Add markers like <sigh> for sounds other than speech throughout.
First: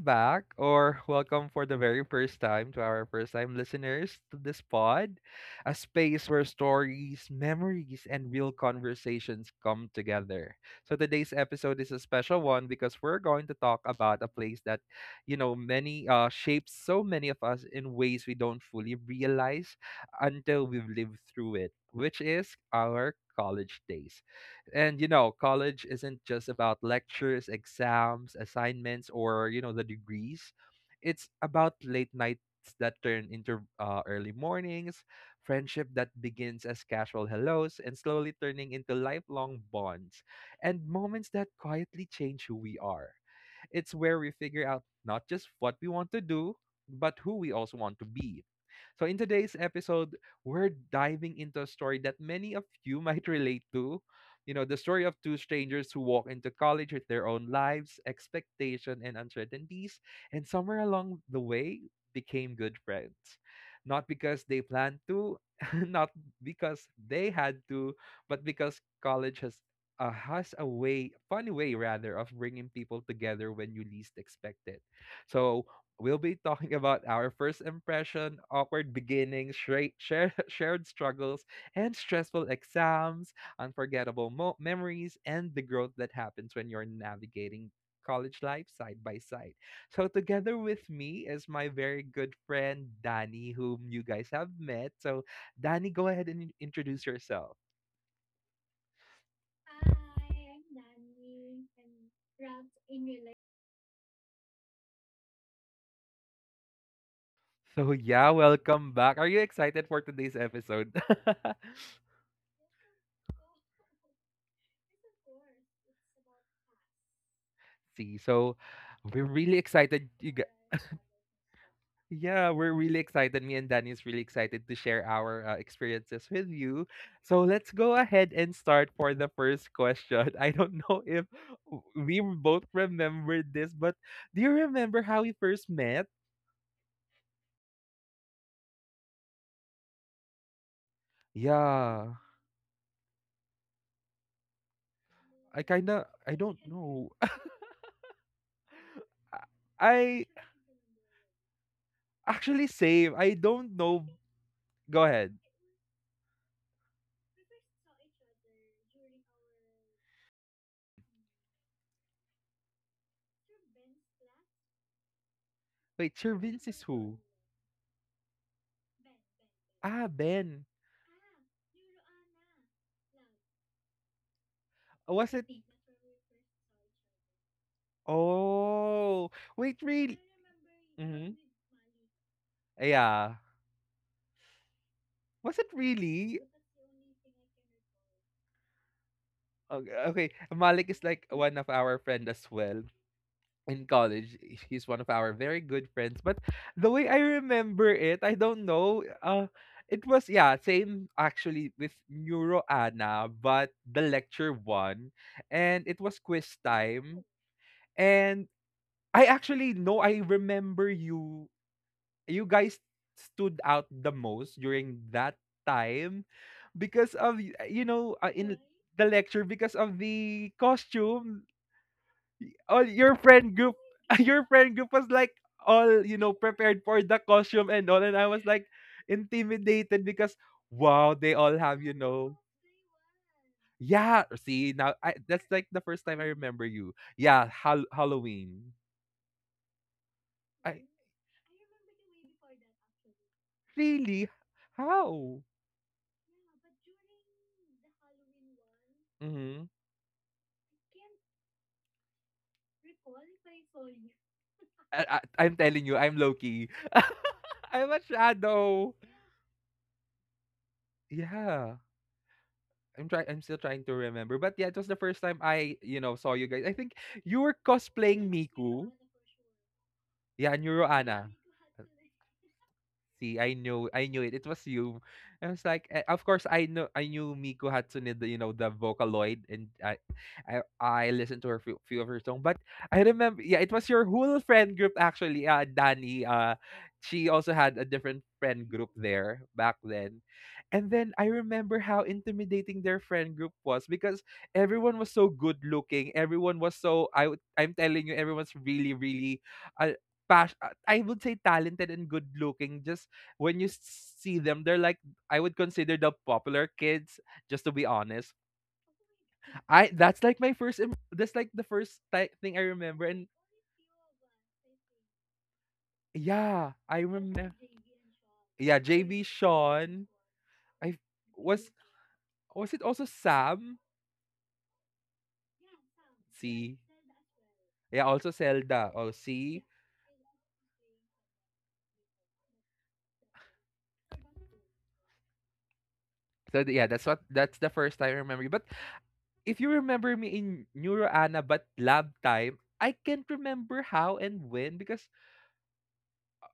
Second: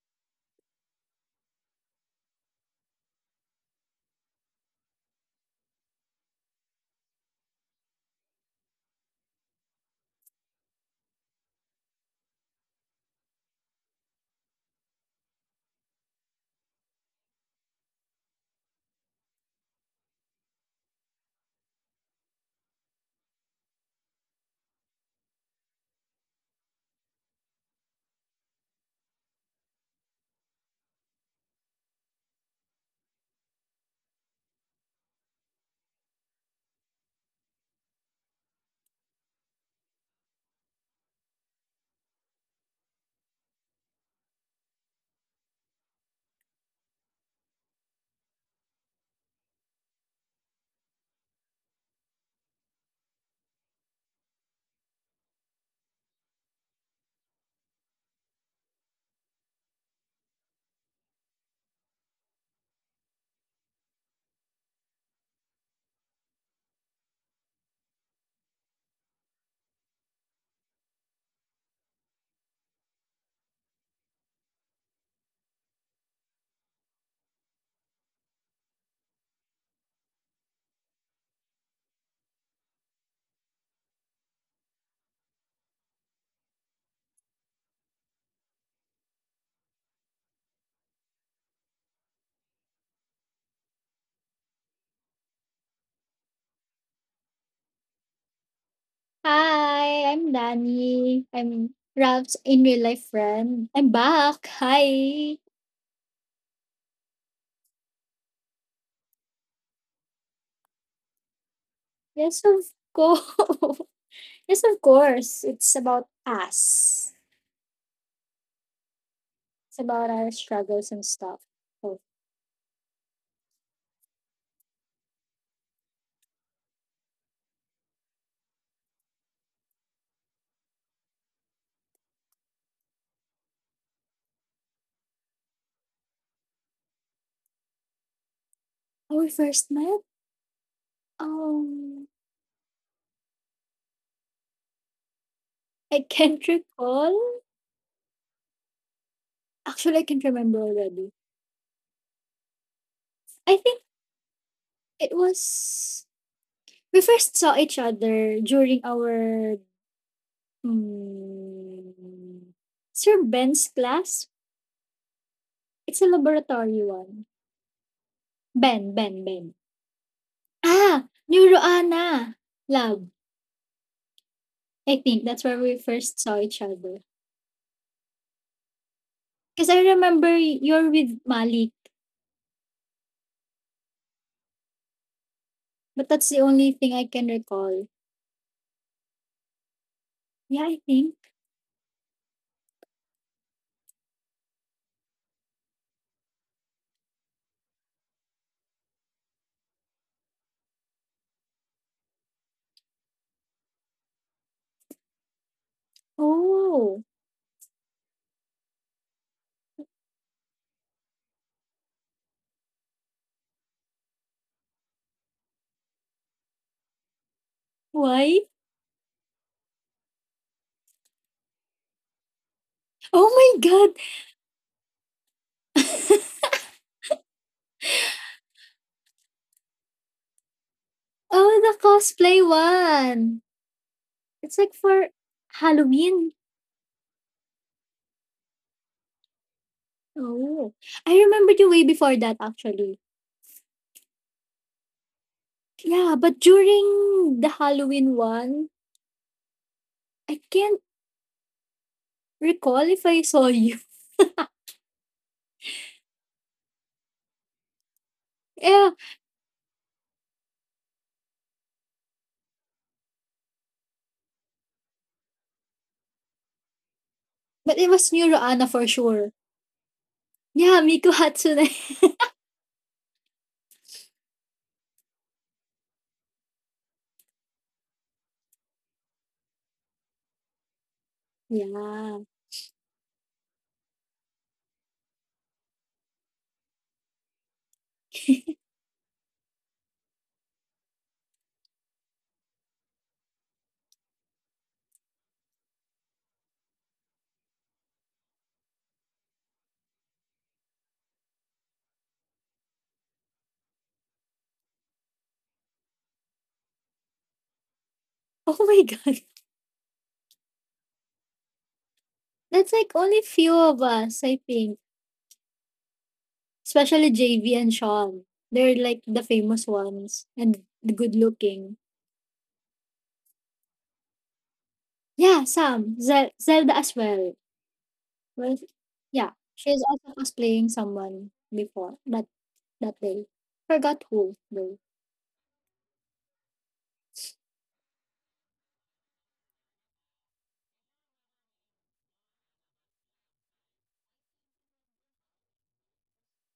back, or welcome for the very first time to our first time listeners to this pod, a space where stories, memories, and real conversations come together. So today's episode is a special one because we're going to talk about a place that, you know, many shapes so many of us in ways we don't fully realize until we've lived through it, which is our college days. And you know, college isn't just about lectures, exams, assignments, or the degrees. It's about late nights that turn into early mornings, friendship that begins as casual hellos and slowly turning into lifelong bonds, and moments that quietly change who we are. It's where we figure out not just what we want to do, but who we also want to be. So, in today's episode, we're diving into a story that many of you <laughs> might relate to. You know, the story of two strangers who walk into college with their own lives, expectation, and uncertainties, and somewhere along the way became good friends. Not because they planned to, <laughs> not because they had to, but because college has a way, funny way rather, of bringing people together when you least expect it. So we'll be talking about our first impression, awkward beginnings, <laughs> shared struggles, and stressful exams, unforgettable memories, and the growth that happens when you're navigating college life side by side. So together with me is my very good friend Danny, whom you guys have met. So Danny, go ahead and introduce yourself. Hi, I'm Danny. I'm Ralph's in real life friend. I'm back. Hi. So yeah, welcome back. Are you excited for today's episode? <laughs> Yes, of course. <laughs> yes, of course. It's about us. See, so we're really It's about excited. our <laughs> struggles and stuff. So, yeah, we're really excited. Me and Danny is really excited to share our experiences with you. So let's go ahead and start for the first question. <laughs> I don't know if we both remember this, but do you remember how we first met? how we first met? Um, Yeah, I kind I of I can't <laughs> don't know. <laughs> recall. Actually, I can't I remember already. actually same. I I don't think know. Go it ahead. was we first saw each other during our mm, Sir Ben's class. It's a Wait, Sir Vince is laboratory who? one. Ben. Ah, Ben. Ah! Neuroana! Love. I Oh, think was it? that's where we first saw each other. Oh, Because wait, I really? remember you're with Mm-hmm. Malik, Yeah. Was it but that's the really? only thing I can recall. Okay, okay. Yeah, I Malik is think. like one of our friend as well, in college, she's one of our very good friends. But the way I remember it, I don't know. It was yeah, same actually with Neuro Anna, but the lecture one, and it was quiz Oh, time. And I actually know I remember you. You guys stood out the most during that time because of you know uh, why? in the lecture because of the costume all your friend Oh my group God! <laughs> your friend group was like all you know <laughs> prepared for the costume and all, and I was like intimidated because wow they all Oh, the have you know cosplay one! yeah It's like see now for I, that's like the first time I Halloween. remember you, yeah, Halloween. Oh, I I remember you way before that actually. really how. Yeah, but during the Halloween one, Mm-hmm. I can't recall if I saw you. I'm telling you I'm loki <laughs> I'm a <laughs> Yeah, shadow yeah I'm trying I'm still trying to remember but yeah it was the first time I you know saw you guys I think you were but it was cosplaying Neuro Anna for Miku. sure. Yeah, Yeah, Miku Neuroana. Hatsune. <laughs> See, I knew it. It was you. I was like, eh, of course, I know, I knew Miko Hatsune, the, you know, the Vocaloid, and I listened to her few, few of her yeah. songs. But I remember, yeah, it was your whole friend group actually. Danny. She also had a different friend group there back then, and then I remember how intimidating their friend group was because everyone was so good looking. Everyone was so I'm telling you, everyone's really, really, uh, I would say talented and good looking. Just when you see them, they're like I would consider the popular kids. Just to be honest, Oh my god. I that's like my first. Im- That's like the first thing That's I like remember. only And few of us, I think. yeah, I Especially JV remember. and Sean. They're Yeah, like the JB famous Sean. ones and the I good was looking. was it also Sam? Yeah, Sam. Zelda See, as well. yeah, also Well. Zelda. Oh, Yeah. see. She's also cosplaying someone before that that day. Forgot who though. So yeah, that's the first time I remember. But if you remember me in Neuro Ana but lab time, I can't remember how and when because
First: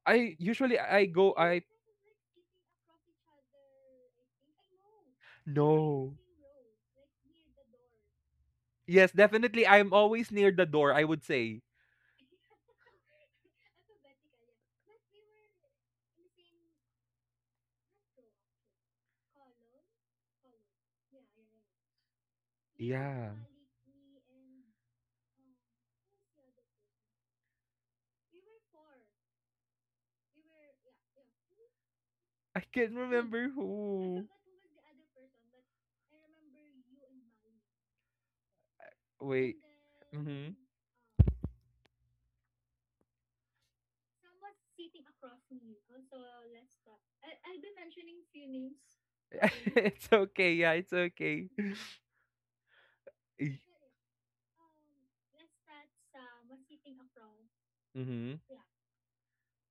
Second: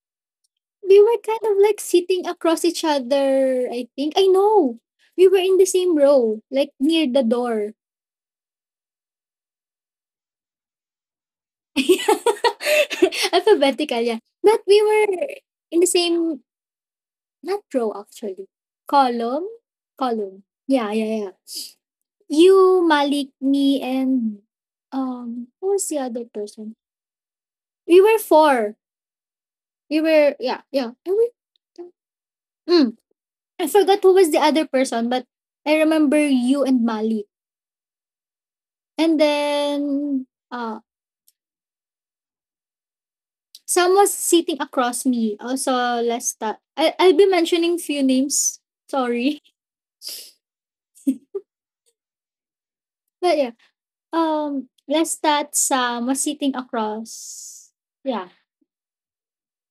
I usually We I were go kind of I like sitting across each other, I think. I know. We were in the same no. row, like near the door. Yes, definitely I'm always near the door, I would say. <laughs> Alphabetical, yeah. But we were in the same, not row actually, column, column. Yeah. You, Malik, Yeah. me, and who was the other person? We were four. Yeah. I can't mm, remember I forgot who who. was the other person, but I remember you and Malik. And Wait. then, Mhm. Sam was sitting across me. Also, Lesta. I'll be mentioning few names. <laughs> Sorry. It's okay. Yeah, it's okay. <laughs> But yeah, let less Sam was sitting across, yeah, Mhm.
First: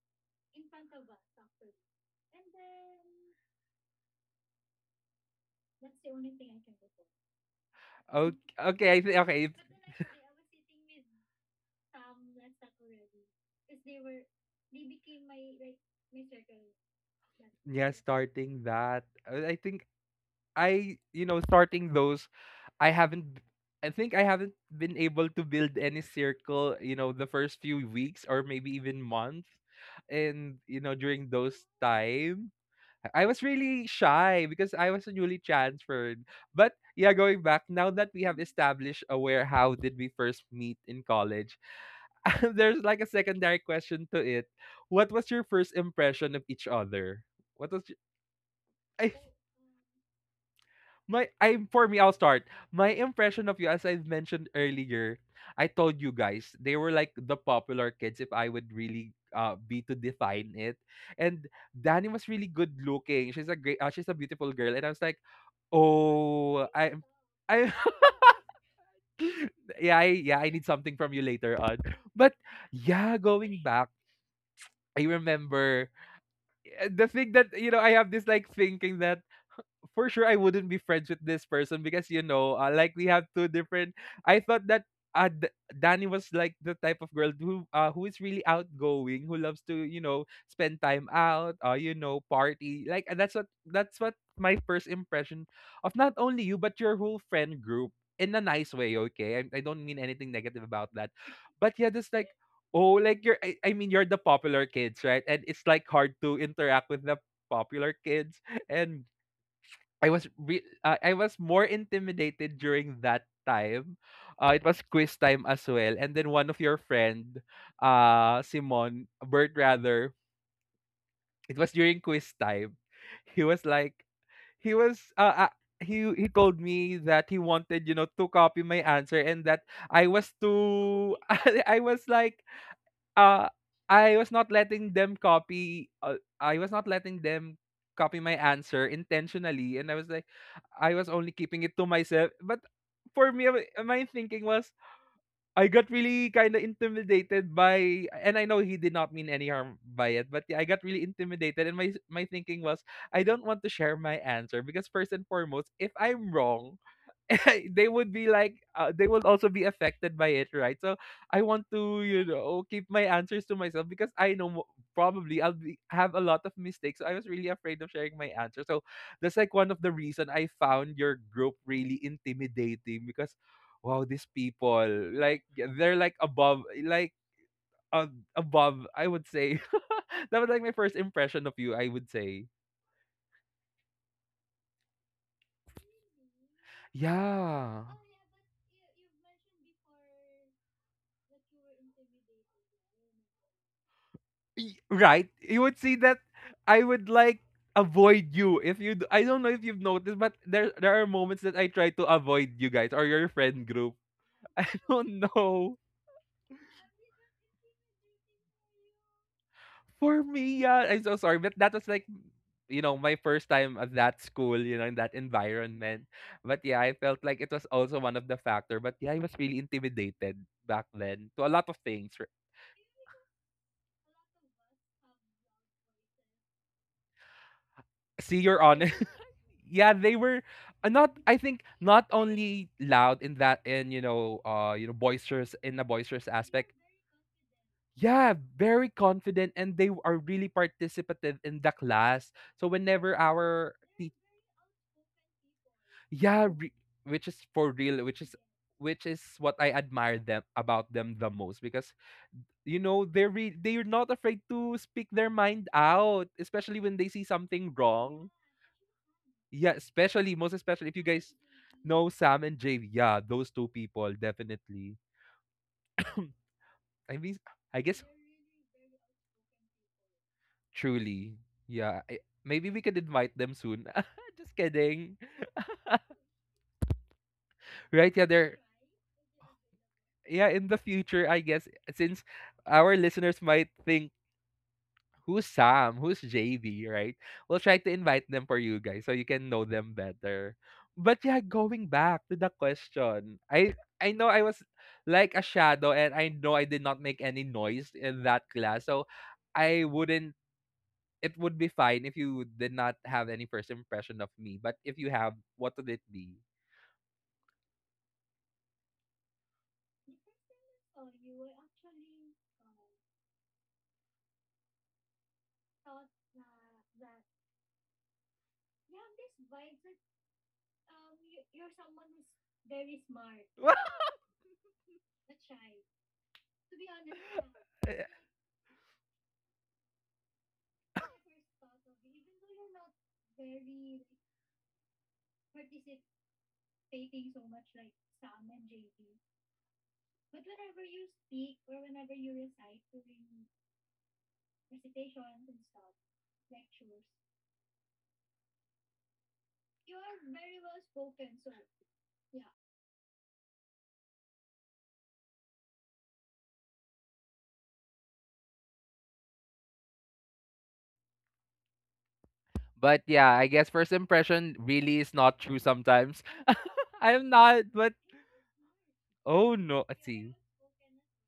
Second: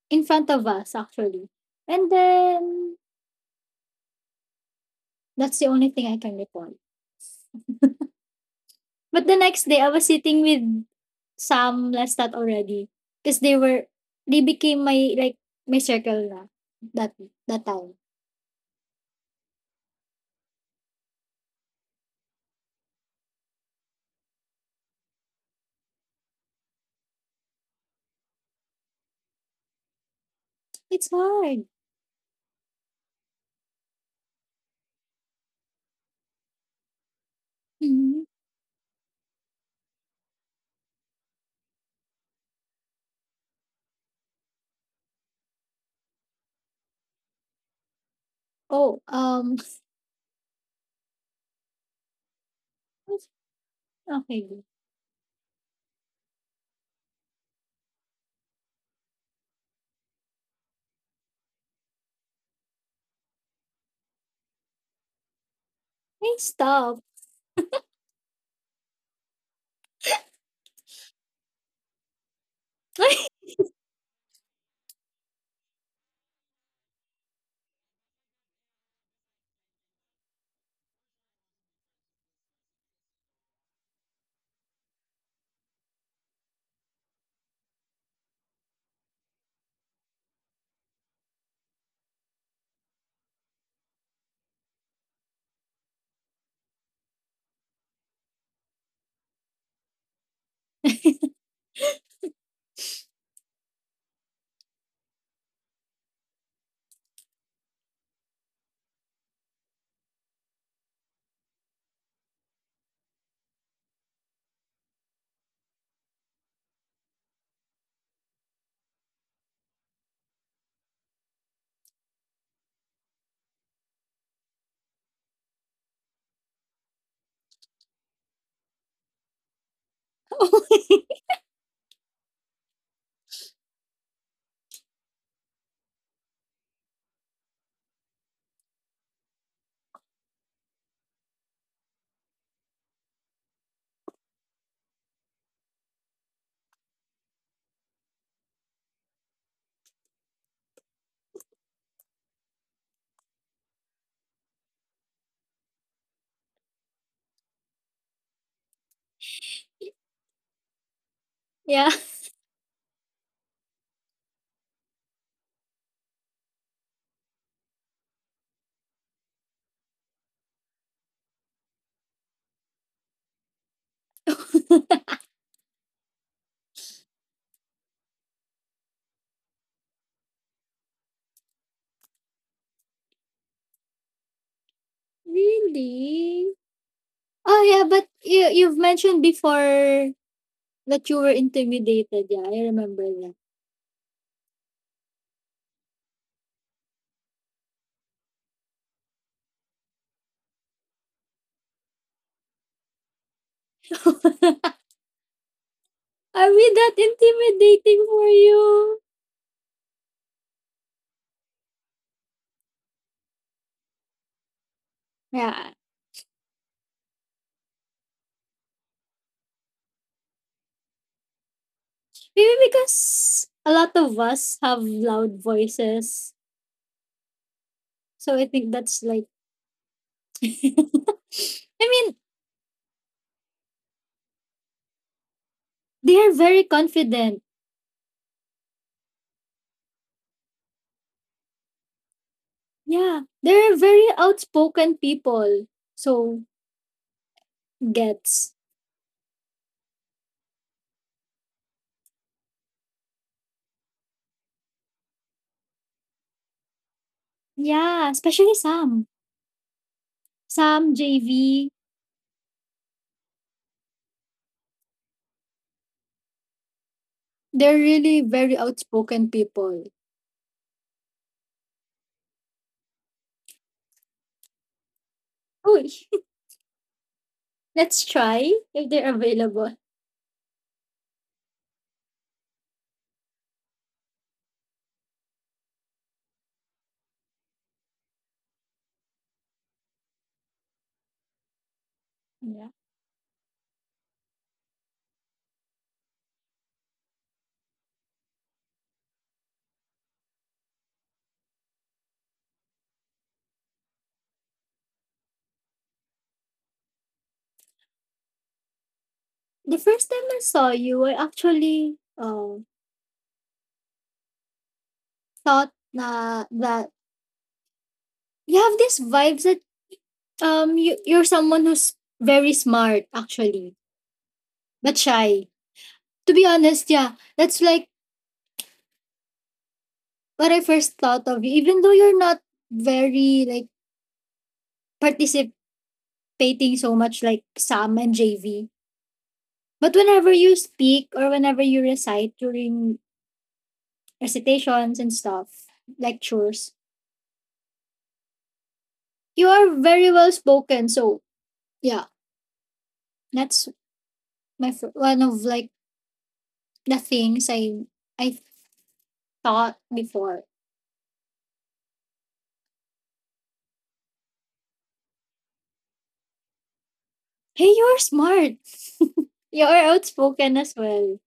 in front of us actually. And then that's the only thing I can recall. Okay, okay, But the okay. next day, I was If. sitting with <laughs> Sam Lestat already because they became my like my circle na that that Yeah, time. starting that I think I you know starting those I haven't b- I think I haven't been able to build any circle you know the first few weeks or maybe even months, and you know It's during those hard. time I was really shy because I was newly transferred. But yeah, going back, now that Mhm. we have established aware how did we first meet in college, <laughs> there's like a secondary question to it: what was your first impression of each other? what was Oh, y- i My I for me, I'll start. My impression <laughs> of you, as I've mentioned okay. earlier, I told you guys they were like the popular kids if I would really be to define it. And Danny was really good looking. She's a beautiful girl. And I was like, Hey, oh stop. I <laughs> yeah, yeah, I need something from you later on. But yeah, going back, I remember the thing that you know I have this like thinking that for sure I wouldn't be friends with this person because you know, like we have two different. I thought that uh, D- Danny was like the type of girl who is really outgoing, who loves to you know spend time out, you know party. Like, and that's what my first impression of not only you but your whole friend group in a nice way. Okay, I don't mean anything negative about that, but yeah, just like. Oh, like you're, I mean, you're the popular kids, right? And it's like hard to interact with the popular kids <laughs> and I was more intimidated during that time. It was quiz time as well. And then one of your friend, Bert rather, it was during quiz time. He was like, he was, He told me that he wanted, you know, to copy my answer and that I was too, <laughs> <laughs> I was like, uh, I was not letting them copy my answer intentionally. And I was like, I was only keeping it to myself. But for me, my thinking was I got really kind of intimidated by, and I know he did not mean any harm by it, but yeah, I got really intimidated, and my thinking was I don't want to share my answer because first and foremost, if I'm wrong, <laughs> they would be like they will also be affected by it, right? So I want yeah. to you know keep my answers to myself because I know probably I'll be, have a lot of mistakes, so I was really afraid of sharing my answer. So that's like one of the reason I found your group really intimidating because wow these people <laughs> like yeah, they're like uh, above I would say. <laughs> That was like my first impression of you I would say. Really? Oh yeah, Yeah. but you've mentioned before that you were intimidated. Yeah, I remember that. Right? You would see that I would like avoid you if you d- I don't know if you've noticed but there are moments that I try to avoid you guys or your friend group. <laughs> <laughs> Oh no. Are we that intimidating for you? For me, yeah, I'm so sorry, but that was like you know my first time at that school, you know, in that Yeah. environment. But yeah, I felt like it was also one of the factor. But yeah, I was really intimidated back then to a lot of things. Maybe because a lot of us have loud voices. So See, I you're think honest. that's like Yeah, they <laughs> were I not. I think not mean, only loud in that, in you know, boisterous in a they are boisterous very aspect. confident. Yeah, very confident, and they are really participative in the class. So whenever Yeah. They're our very outspoken people. So yeah, which is for real, gets. which is what I admire them about them the most because you know they're not afraid to speak their mind out, especially when they see something Yeah, wrong. especially Sam. Yeah, especially most especially if you guys JV, know Sam and Jade. Yeah, those two people definitely. I mean, they're I guess really very outspoken people. truly. Yeah, I, maybe we could invite them soon. <laughs> Just kidding, Oh, let's right? Yeah, try they're if they're available. yeah in the future. I guess since our listeners might think who's Sam, who's JD, right? We'll try to invite them for you guys so you can know them better. But yeah, going back to the Yeah. question, I know I was like a shadow and I know I did not make any noise in that class. So I wouldn't it would be fine if you did not have any first impression of me. But if you have, what would it be? The first time I saw you, I actually thought na that you have these vibes that you're someone who's very smart actually, but shy. To be honest, yeah, that's like <laughs> what I first thought of you. Even though you're not very like participating so much like Sam and JV, but whenever you speak or whenever you recite during recitations and stuff, lectures, you are very well spoken. So yeah, that's one of like the things I thought before. But yeah, I guess first impression really is not true sometimes. <laughs> I'm not, Hey, but you're smart. <laughs> oh You're no. Let's see. outspoken as well.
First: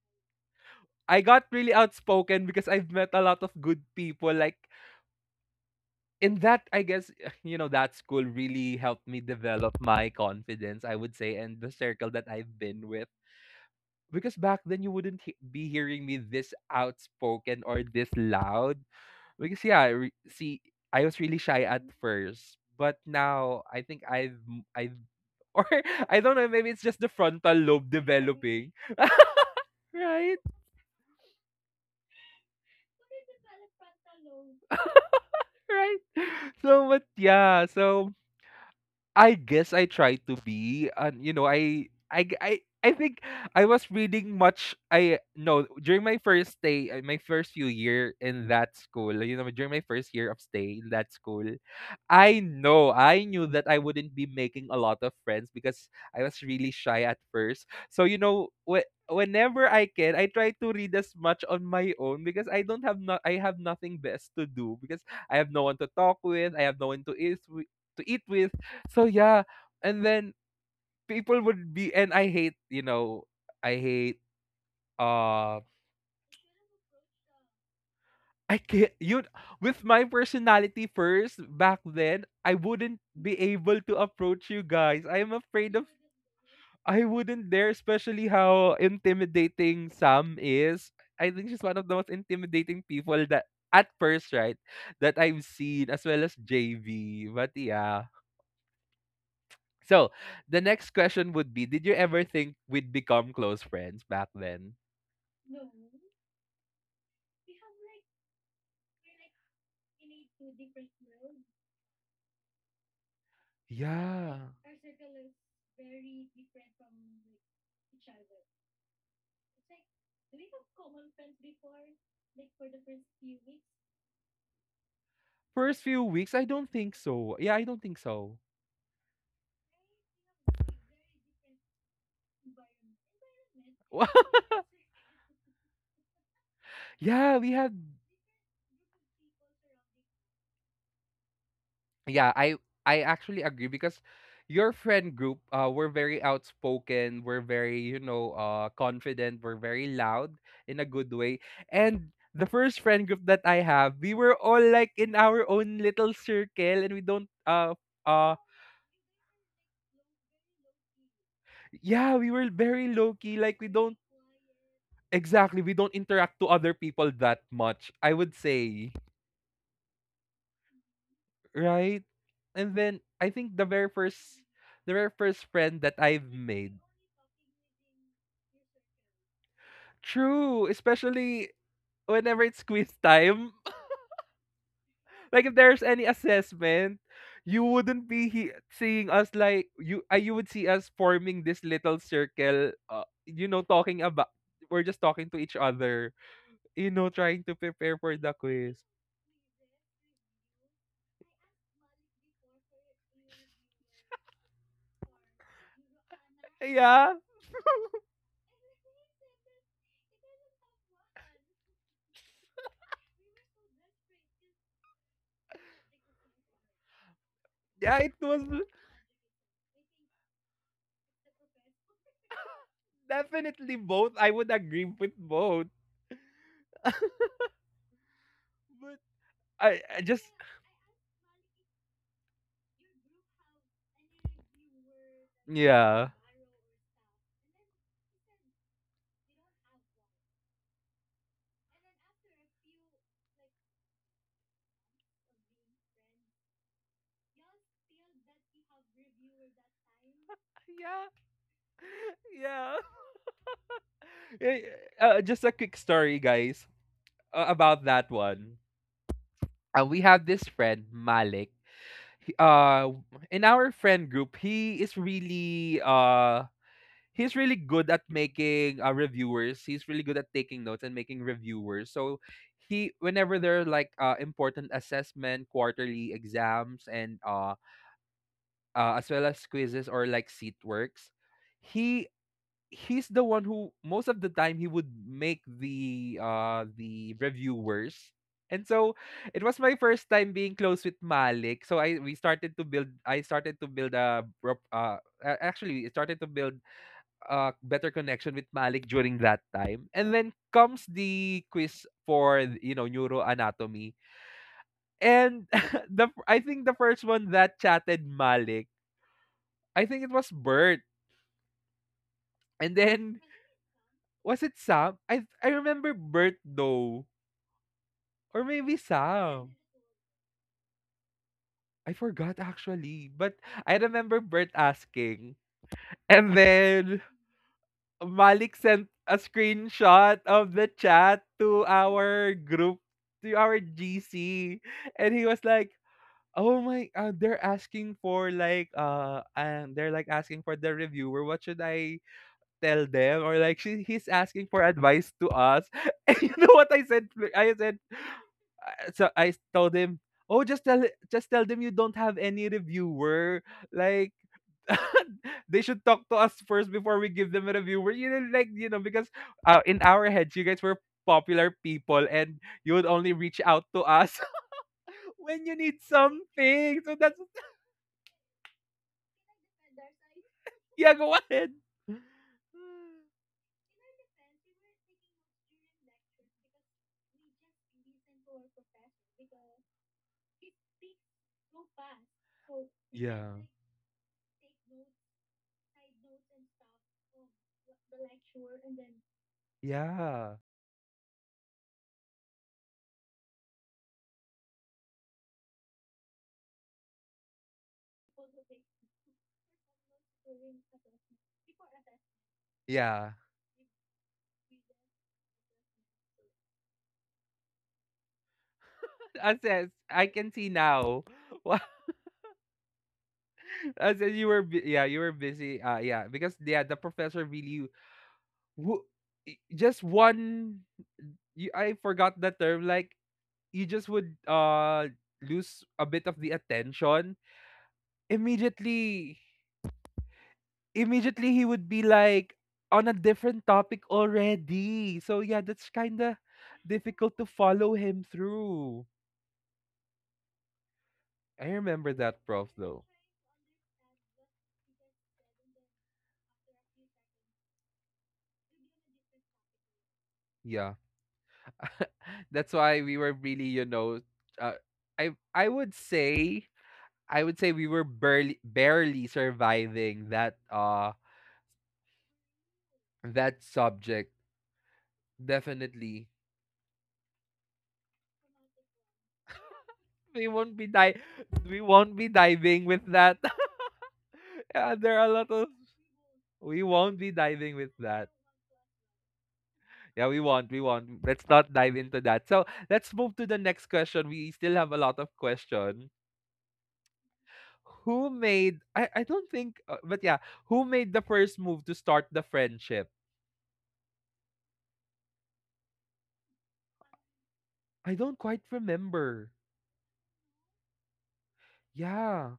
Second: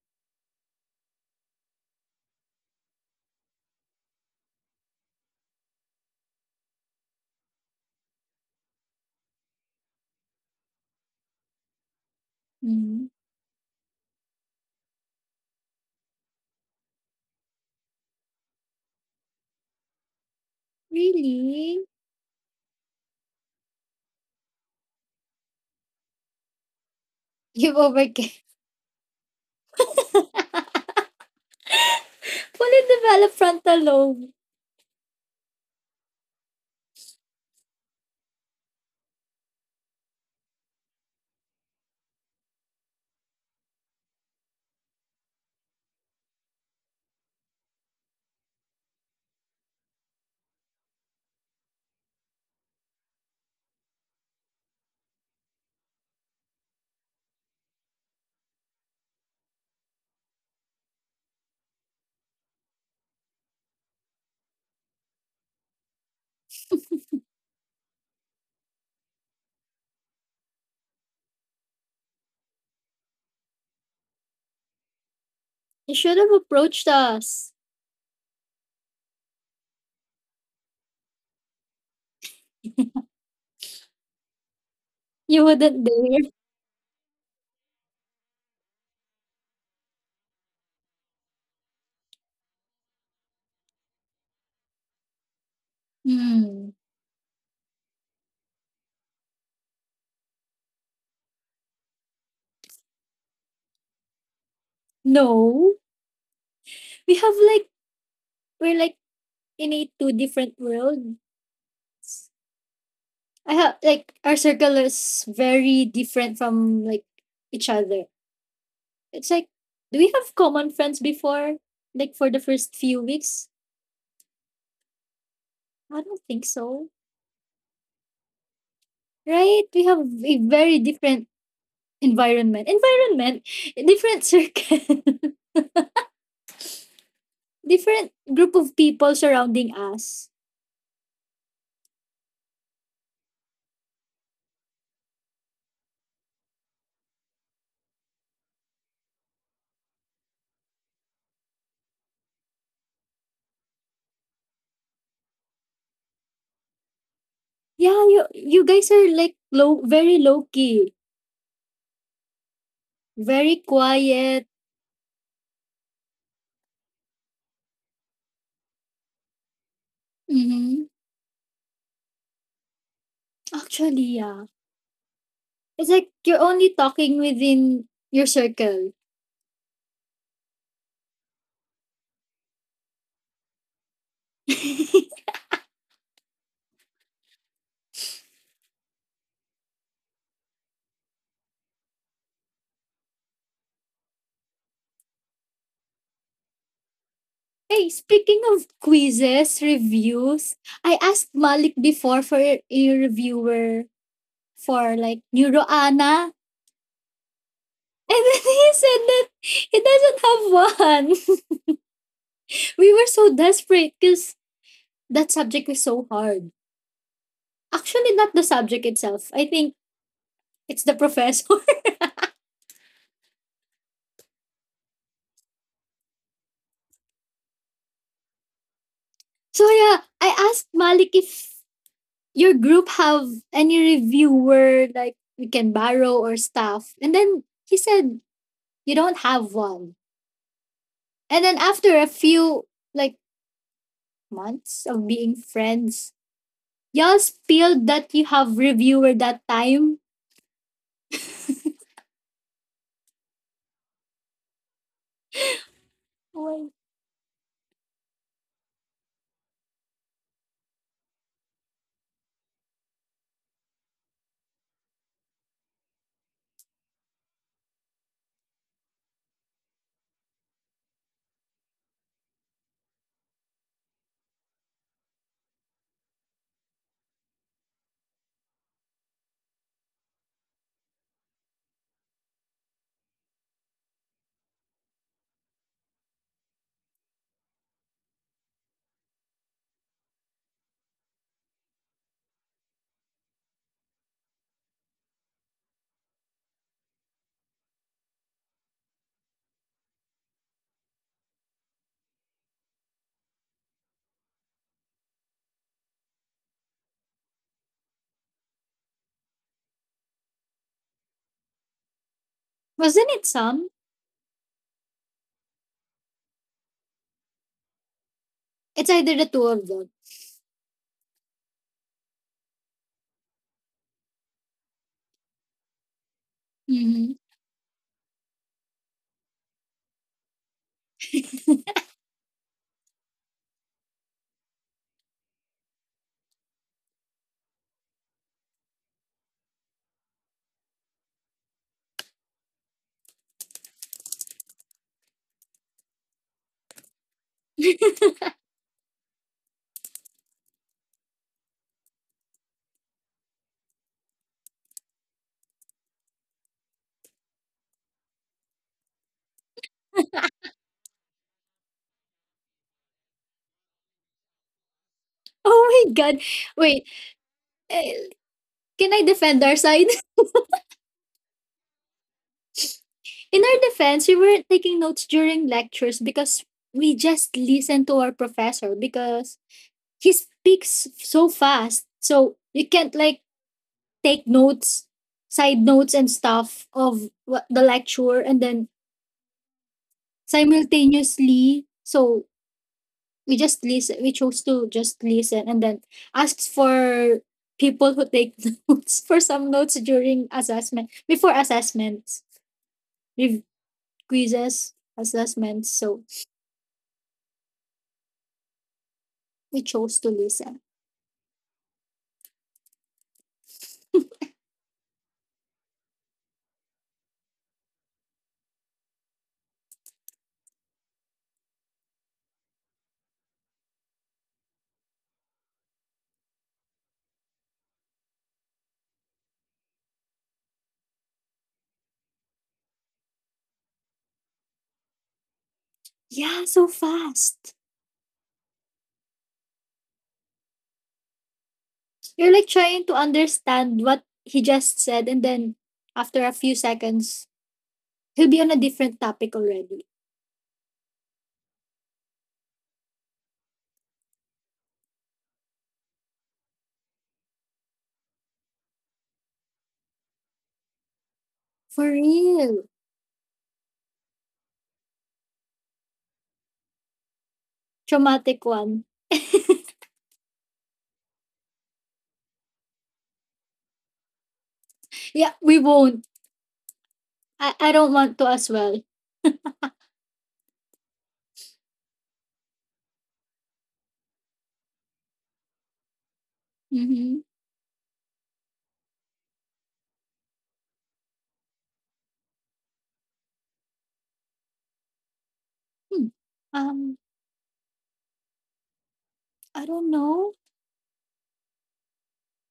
I got really outspoken because I've met a lot of good people. Like in that, I guess <sighs> <laughs> you know that school really helped me develop my confidence, I would say, and the circle that I've been Mm, with. Because back then you wouldn't be hearing me this outspoken or this loud. Because yeah, see, I was really shy really? at first, but now I think I've <laughs> or I don't know, maybe it's just the frontal You've lobe overcame <laughs> developing. <laughs> Right? fully developed frontal lobe. Right. So but yeah, so I guess I tried to be, and you know, I think I was reading much. I no During my first day, my first few year in that school. You know, during my first year of stay in that school, I knew that I wouldn't be making a lot of friends because I was really shy at first. So you know, whenever I can, I try to read as much on my own because I have nothing best to do because I have no one to talk with. I have no one to eat with to eat with so yeah, and then people would be and I hate, you know, I hate uh You should have approached us. <laughs> I can't you with my personality first back then, I wouldn't be able to approach you guys. I'm You afraid wouldn't of dare. I wouldn't dare, especially how intimidating Sam is. I think she's one of the most intimidating people that at first, right? That I've seen as well as Hmm. JV. But yeah. So the next question would be, did you ever think we'd become close friends back then? No, we have like we're like in a two different worlds. I have like our Yeah. circle is very different from like each other. It's like, do we have common friends before? Like for the first few weeks? First I few don't weeks, think I don't so. think so. Yeah, I don't think so. Right? We have a very different environment. Environment, different <laughs> circle, <laughs> yeah, we had different group of people surrounding us. yeah, I actually agree because your friend group were very outspoken, we're very, you know, confident, we're very loud in a good way. And the first friend group that I have, we were all like in our own little circle and we don't Yeah, you uh you guys are like low very low key, Yeah, we were very low key. very Like we don't quiet. exactly we don't interact to other people that much, I would say, Mm-hmm. right? And then I think Actually, yeah. the very first friend It's that like I've you're only made. talking within your circle. True, especially whenever it's quiz time. <laughs> <laughs> Hey, Like if there's any assessment, you wouldn't be seeing us you would see us forming this little circle. You know, talking about. We're just talking to each other. You know, trying to prepare for the speaking of quiz. quizzes, reviews, I asked Malik before for a reviewer for like Neuroana. Yeah. And then <laughs> he said that he doesn't have one. <laughs> We were so desperate because that subject was so hard. Yeah, Actually, it not the was subject itself. I think it's the professor. <laughs> definitely both. I would agree with both. But So yeah, I just I asked Malik if your group have any reviewer like we can yeah. borrow or stuff. And then he said you don't have one. And then after a few like months of being friends, y'all spilled that you have reviewer that time. Yeah. <laughs> Yeah. Eh, just a quick story, guys, Wait. About that one. We have this friend, Malik. He, in our friend group, he's really good at making reviewers. He's really good at taking notes and making reviewers. So he whenever there are like important assessment, quarterly exams, and as well as quizzes or like seat works, he he's the one who most of the time he would make the reviewers. And so it was my first time being close with Malik. So I started to build actually it started to build a better connection with Malik during that time. And then comes the quiz for, you know, neuroanatomy. And <laughs> the I think the first one that chatted Malik, I think it was Bert. And Wasn't then it some? was it Sam? I remember Bert though, or maybe It's either the two Sam. of them. I forgot actually, but I remember Bert asking. And then Hmm Malik sent a screenshot of the chat to our group, to our GC, and he was like, "Oh my, they're asking for like, and they're like asking for the reviewer. What should I tell them? Or like, he's asking for advice to us." <laughs> And you know what I said? I said, <laughs> so I told him. Oh, just tell them you don't have any reviewer. Like <laughs> they should talk to us first before we give them a review. We're you know like you know because in our heads you guys were popular people and you would only reach out to us <laughs> when you Oh need my god. something. Wait, So that's eh, can I defend our side? yeah, go ahead. <laughs> <laughs> In our defense, we were taking notes during lectures because we just listened to our professor because he speaks so fast. So you <sighs> can't like Yeah. take notes, side notes and stuff of the lecture and then Yeah. simultaneously so we chose to just listen and then asked for people who take <laughs> notes for some notes during assessment before assessments Yeah. rev- quizzes assessments so As we as chose to I can see listen now. <laughs> Wha- As in yeah, you were busy. Yeah, because yeah, the professor really who just one you, I forgot the term like you just would lose a bit of the attention immediately he would be like on a different topic already, so yeah, that's kind of yeah so difficult to fast. follow him through. I remember that You're like prof trying though. to understand what he just said and then after a few seconds he'll be on a different topic already. Yeah, that's why we were really, you know, uh, I would say we were barely surviving that For real. that subject definitely. Traumatic one. we won't be di- we won't be diving with that. <laughs> yeah, there are a Yeah, lot we of won't. We won't be diving I with don't want that. to as well. Yeah, we won't, we won't. Let's not dive into that. So let's move to the next question. We still have a lot of question. Mm-hmm. Who made? I don't think, but yeah, who made the first move to start the friendship? Hmm. Um, I don't quite remember. I don't know. Yeah,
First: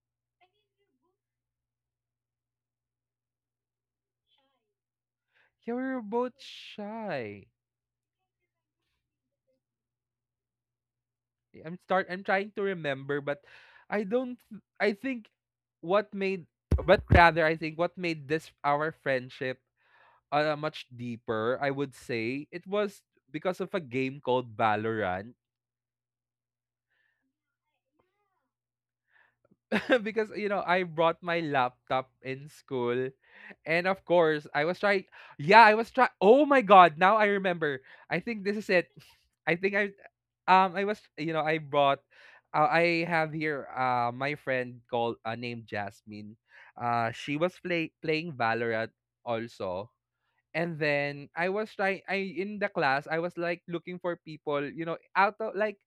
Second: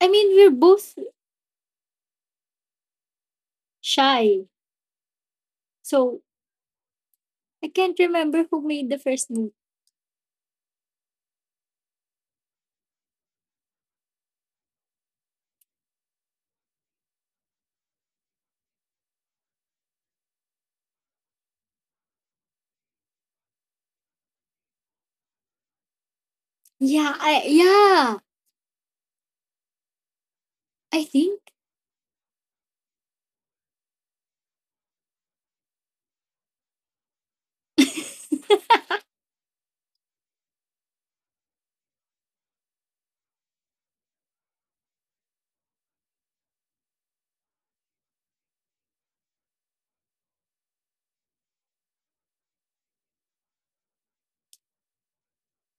I mean, we're both shy. yeah, we were So both shy. I can't remember who made the first move. I'm trying to remember, but I don't I think what made but rather I think what made this our friendship much deeper, I would say, it was because of a game called Valorant. Yeah, <laughs> Because you know I I brought think. my laptop in school, and of course I was trying. Yeah, I was trying. Oh my god! Now I <laughs> remember. I think this is it. ah, <sighs> <laughs> I think I, I was you know I brought. I have here my friend called named Jasmine. She was playing Valorant also. And then I was trying I in the class I was like looking for people, you know, out of like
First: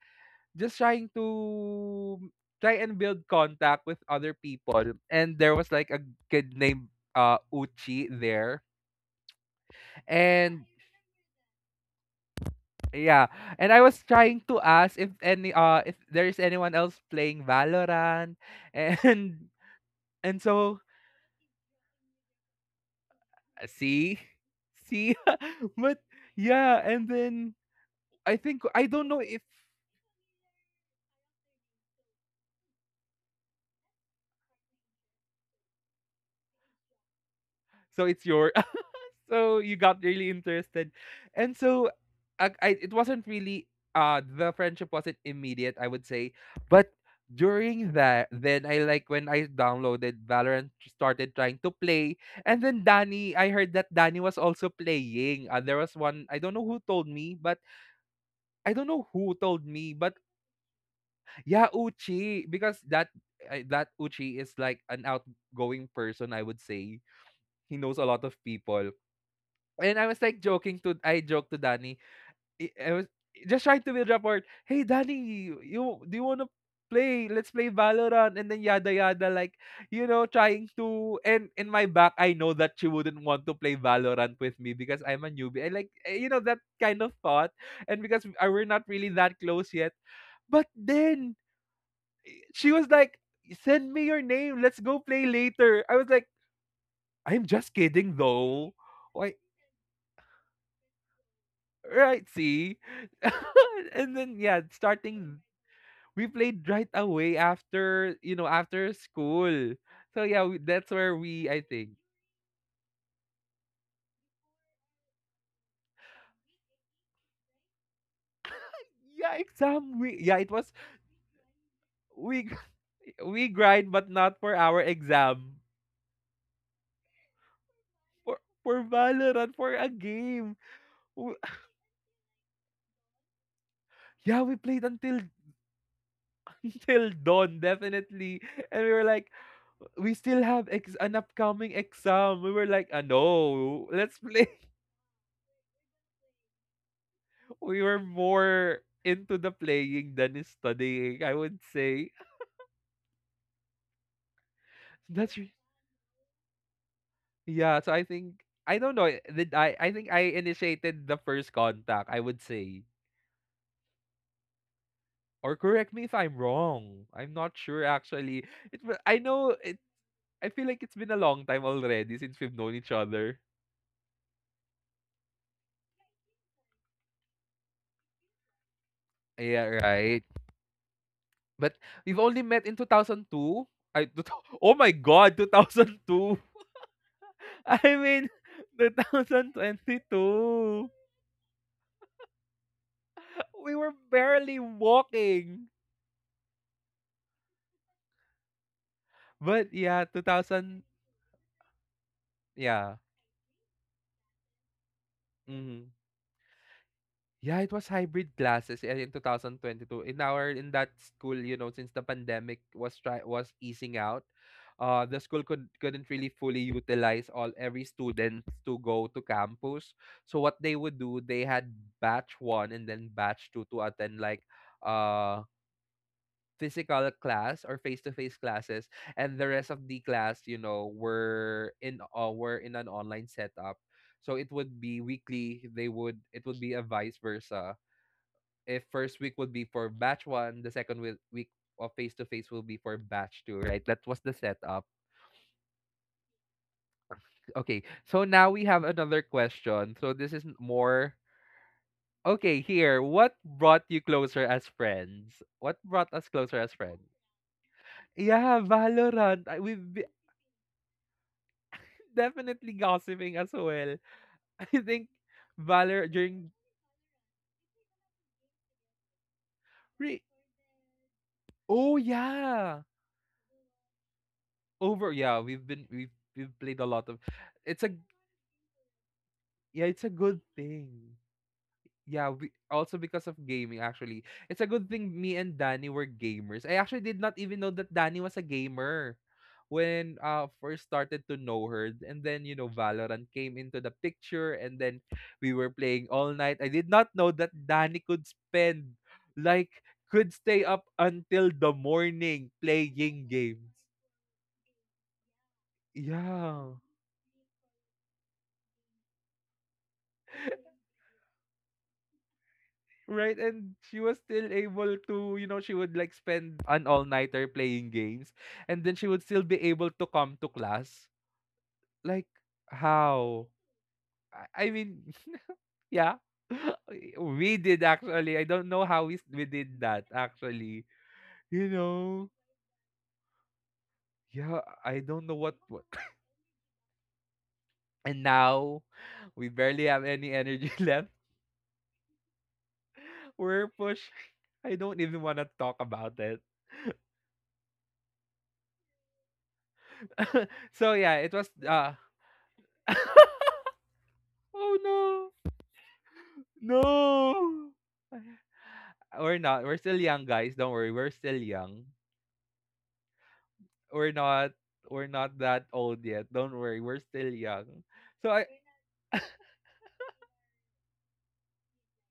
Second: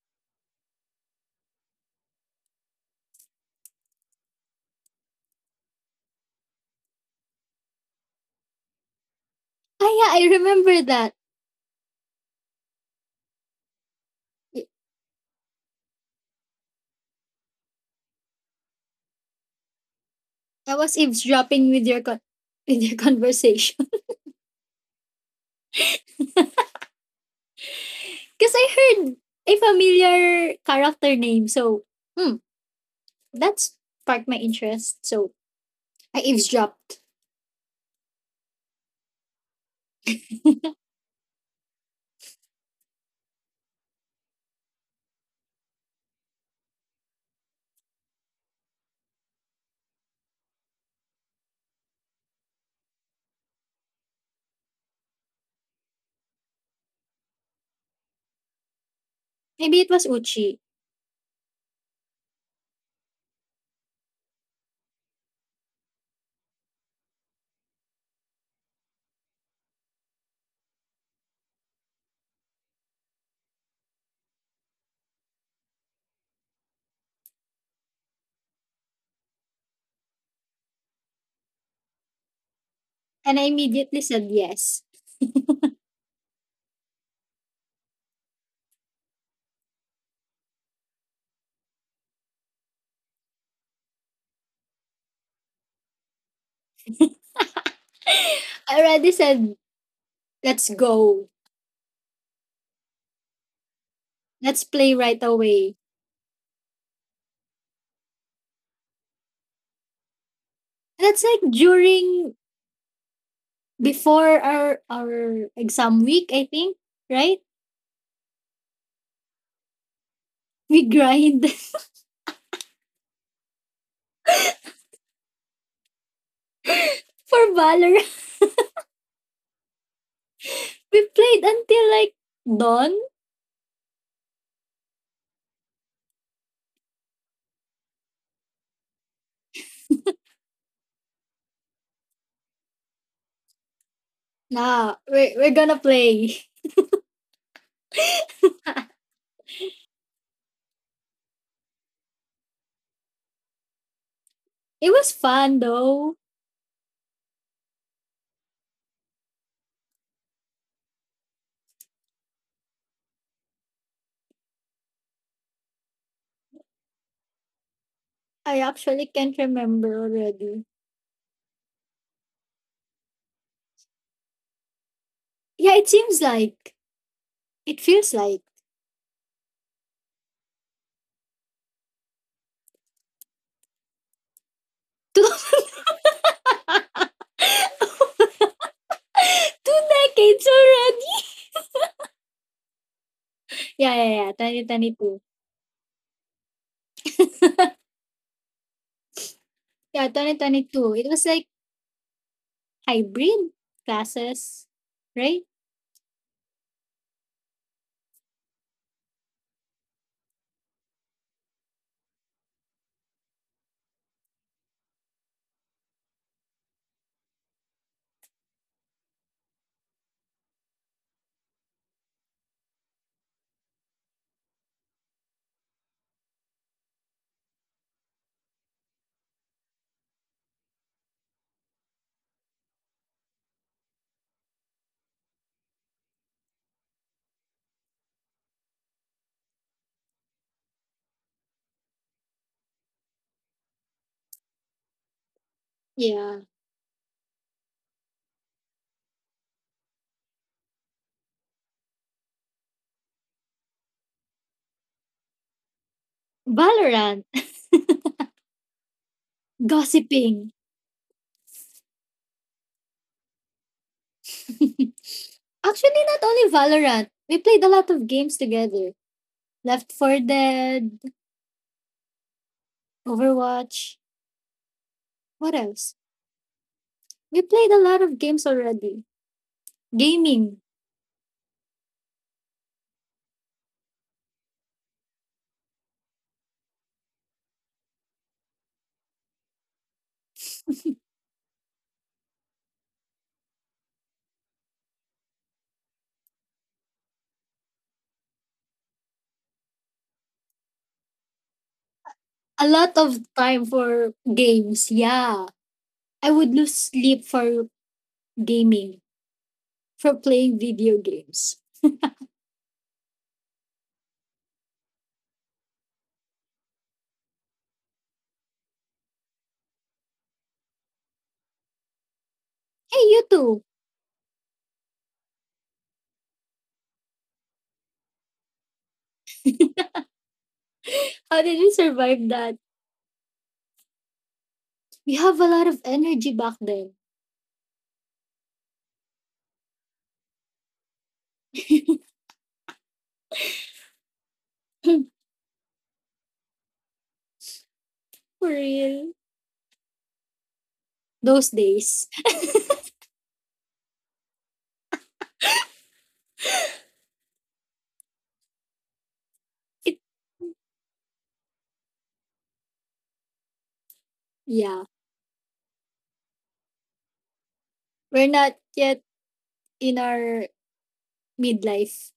just trying to try and build contact with other people. And there was like a kid named Uchi there. yeah, I And remember that. yeah, and I was trying to I ask if any if there is anyone else playing Valorant and <laughs> and so was eavesdropping with with your <laughs> uh, conversation. see see <laughs> but yeah, and then <laughs> Because I I don't heard know if a familiar character name. So, hmm, that's sparked my interest. So, I eavesdropped. so it's your so you got really interested. And so I it wasn't really the friendship wasn't immediate, I would say, but during that then I like when I downloaded Valorant, started trying to play. And then Danny, I heard that Danny was also playing. There was one I don't know who told me, but I don't know who told Maybe it me was but Uchi. yeah, Uchi, because that Uchi is like an outgoing person, I would say. He knows a lot of people. And I was like joking to I joked to Danny. I was just trying to build rapport. Hey Danny, you- do you wanna play? Let's play Valorant and then yada yada like you know trying to and in my back I know that she wouldn't And I want to play immediately said Valorant with me yes. because I'm a newbie. I like eh, you know, that kind of thought, and because I, we're not really that close yet. But then she was like, "Send me your name. Let's go play later." I was like, "I'm just kidding I though. already Why said, let's go. Right, see? <laughs> And then Let's yeah, play right starting away. we played right away after, you know, after school. So yeah, that's And that's where like we I think. during, before our exam week, I think, right? Yeah, it was We grind we <laughs> we grind, but not for our exam. <laughs> for Valorant. For for Valorant, for a game. We played W- until like dawn. Yeah, we played until <laughs> until dawn definitely. And we were like we still have an upcoming exam. We were like, ah, no, let's play. We're gonna play. We were more into the playing than studying, I would say. It was That's fun re- though. Yeah, so I think I don't know. Did I? I think I initiated the first contact, I would say, or correct me if I'm wrong. I'm not sure actually. I actually I can't know it. remember I already. feel like it's been a long time already since we've known each other. Yeah, it seems like, it feels like Yeah, right. But we've only met in 2002. <laughs> Oh my Two, God, <laughs> 2002. <laughs> I mean, <laughs> two decades 2022. already. We were Yeah. barely 2022. walking. But Yeah, yeah, 2022. 2000, It was like yeah. hybrid classes, right? Mm-hmm. Yeah, it was hybrid classes eh, in 2022. In our in that school, you know, since the pandemic was try was easing out, the school couldn't really fully utilize all every student to go to campus. So what they would do, they had batch one and then batch two to attend, like uh physical class or face-to-face classes, and the rest of the class, you know, were in an online setup. So it would be weekly. They would It would be a vice versa. If first week would be for batch 1, the week of face-to-face will be for batch 2, right? That was the setup. Yeah. Okay, so now we have another question. So this is more, okay, here: what brought you closer as friends? What brought us closer as friends? Valorant, Yeah, Valorant. <laughs> I- We've gossiping. Definitely gossiping as well. <laughs> <laughs> I think Actually, Valor not only during Valorant. We played a lot of games together. Left 4 re- Dead, Oh yeah. Overwatch. Over Yeah, What we've else? been we've played a lot of We played a it's lot a of games already. yeah, it's a good Gaming. thing. Yeah, we also, because of gaming actually. It's a good thing me and Danny were gamers. I actually did not even know that Danny was a gamer when, first started to know her, and then, you know, Valorant came into the picture, and then we were playing all night. I did not know that Danny could spend, like, could stay up until the morning A lot of playing time games. for games. Yeah. I would lose Yeah. sleep for gaming, for playing video games. Right, and she was still able to, you know, she would, like, spend an all nighter playing games, and then she would still be able to come to class. Like, Hey, you how? too. I, I mean, <laughs> yeah, <laughs> we did actually. I don't know how we did that actually. How did you You survive know, that? yeah, I We don't know have a lot of what. <coughs> energy back then. And now we barely have any energy <laughs> left. We're pushing. I <laughs> For don't even want to talk about it. real. So yeah, it Those was. days. <laughs> oh no. No. We're not. We're It, still young, guys. Don't worry. We're still young. We're not, yeah. we're not that old yet. Don't worry. We're still young. We're So I not yet in our midlife.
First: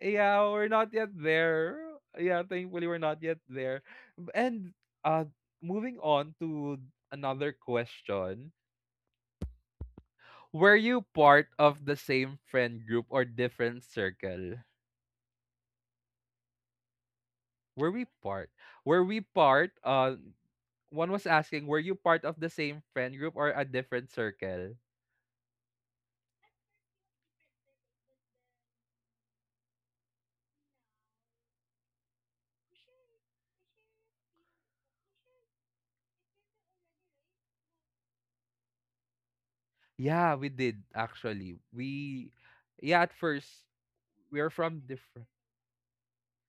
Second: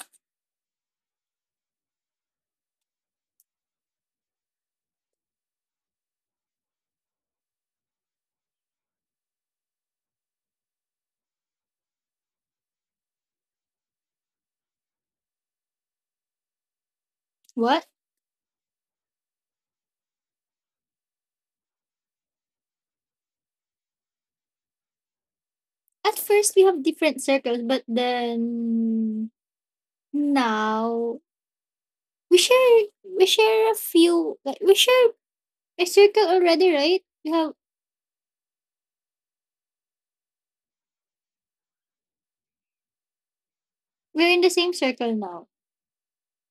Yeah, we're not yet there. Yeah, thankfully we're not yet there. And uh moving on to another question. Were you part of the same friend group or different circle? What? Were we part? Were we part uh One was asking, were you part of the same friend group or a different circle? At first, we have different circles, but then now we share a few like we share a circle already, right? We have Yeah, we did actually. We Yeah, at first we're in the we're same from circle different, now.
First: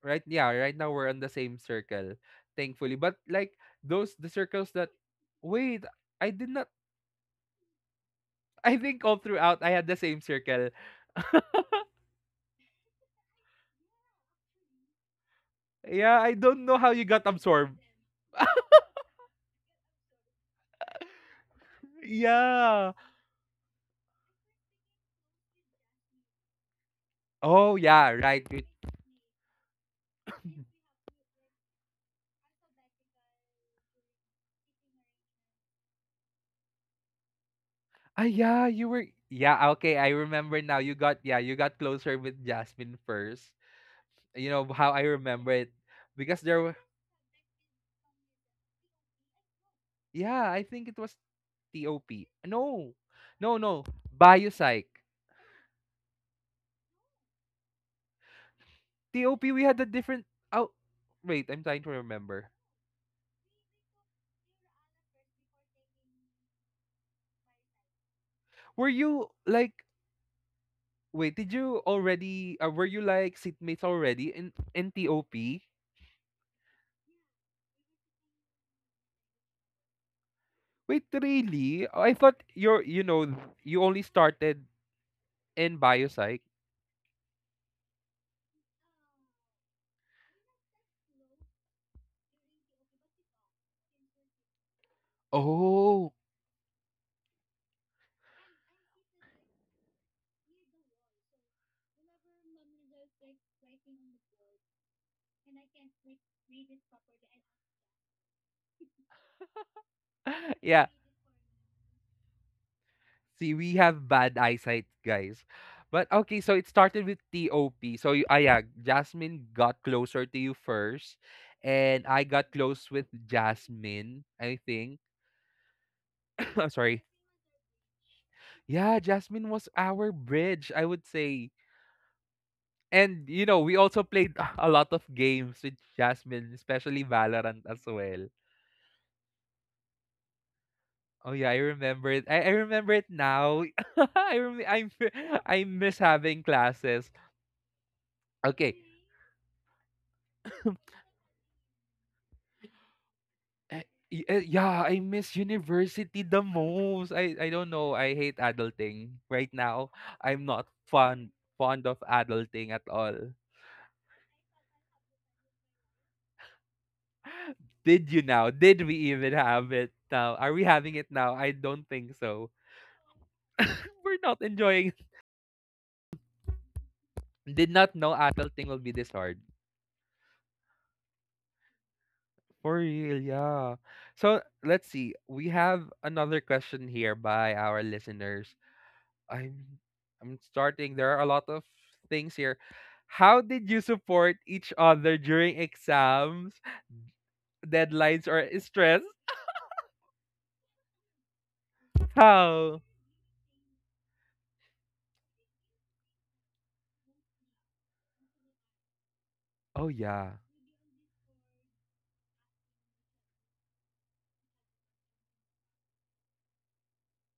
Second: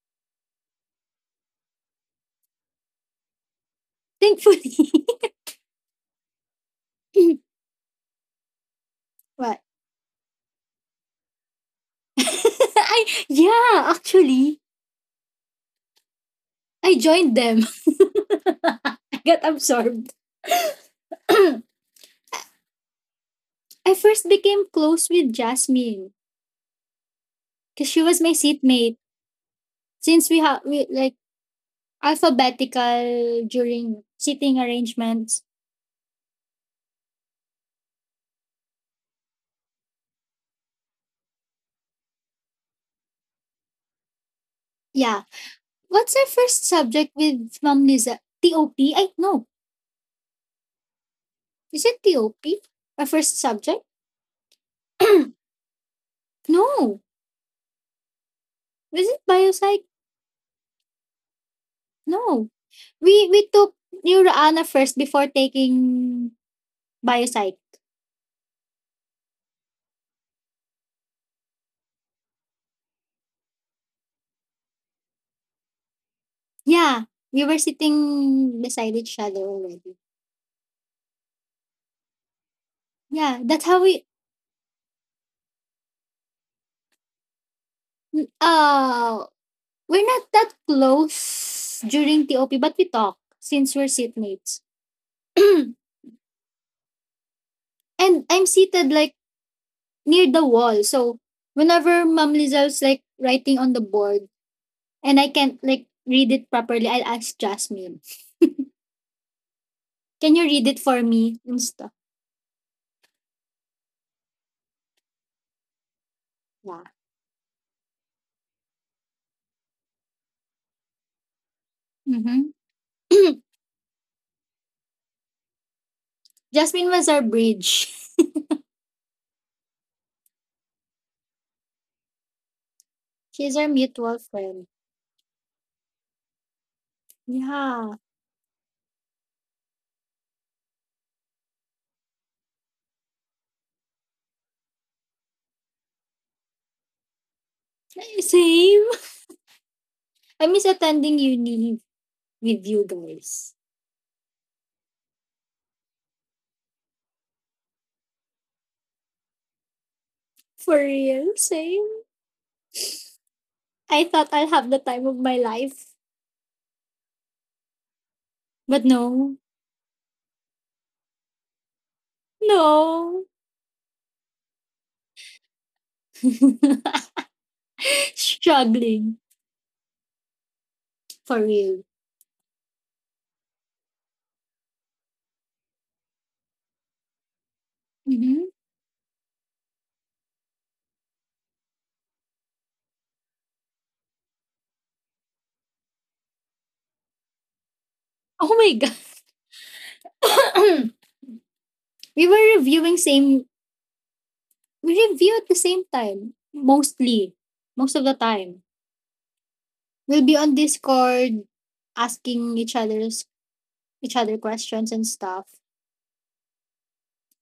right, yeah, right now we're on the same circle, thankfully. But, like, those, the Thankfully. circles that, wait, I did not, <laughs> <laughs> I think all throughout what? I had the same circle. <laughs> I yeah, actually, Yeah, I don't know how I you got joined them. absorbed. <laughs> I got absorbed. <clears throat> I Yeah. first became close with Jasmine Oh because she yeah, was my right. Seatmate. Since we like alphabetical during seating arrangements. Ah yeah, you were, yeah, okay, I remember now. You got Yeah, you got closer with Jasmine first. You know how I Yeah. remember it, What's our because there first were, subject with Ma'am Liza? TOP. I no. yeah, I think it was Is it TOP. TOP? No. Our first No, subject? no. Biopsych. <clears throat> No. Was it TOP, we had biopsych? a different. Oh, wait. I'm trying to No. remember. We took Neurana first before taking Biopsych. Were you like. Wait, did you already. Were you like seatmates already in TOP? Wait, Yeah, we were sitting beside each other already. really? Oh, I thought you're. You know, Yeah, that's how you we. only started in Biopsych. Uh, we're not that close during TOP, but we talk since we're seatmates. <clears throat> And Oh. I'm seated like near the wall, so whenever Mom Lizelle's like writing on the board and I can't like read it properly, I'll ask Jasmine, "Can you <laughs> read it yeah. for me?" and stuff. See, we have bad eyesight, guys. But okay, so it Yeah. started with TOP. So you, ah, yeah, Jasmine got closer to you first, and I Mm-hmm. got close with <clears throat> Jasmine, I think. <coughs> I'm Jasmine was sorry. our bridge. <laughs> Yeah, Jasmine was our bridge, I would say. And you She's know, our we also mutual played <laughs> friend. a lot of games with Jasmine, especially Valorant as Yeah. well. Oh yeah, I remember it. I remember it now. <laughs> I rem- I <laughs> I miss having classes. Okay. Same. I miss attending uni with you guys. Eh, yeah, I miss university the most. I don't know. I hate adulting right now. I'm not For real, fond of same. adulting at all. I thought I'll have the time of my life, Did you now? but Did we even no. have it now? Are we having it now? I don't think so. No. <laughs> We're not enjoying. <laughs> <laughs> Did not know adulting will be this Struggling. hard. For real. For real, yeah. So let's see. We have another question here by our Hmm listeners. I'm I'm starting. There are a lot of things here. How did you support each other during exams, deadlines, or Oh my god. stress? <clears throat> we were How? reviewing same we review at the same time. Mostly. Most of the time. Oh We'll be yeah, on Discord asking each other questions and stuff.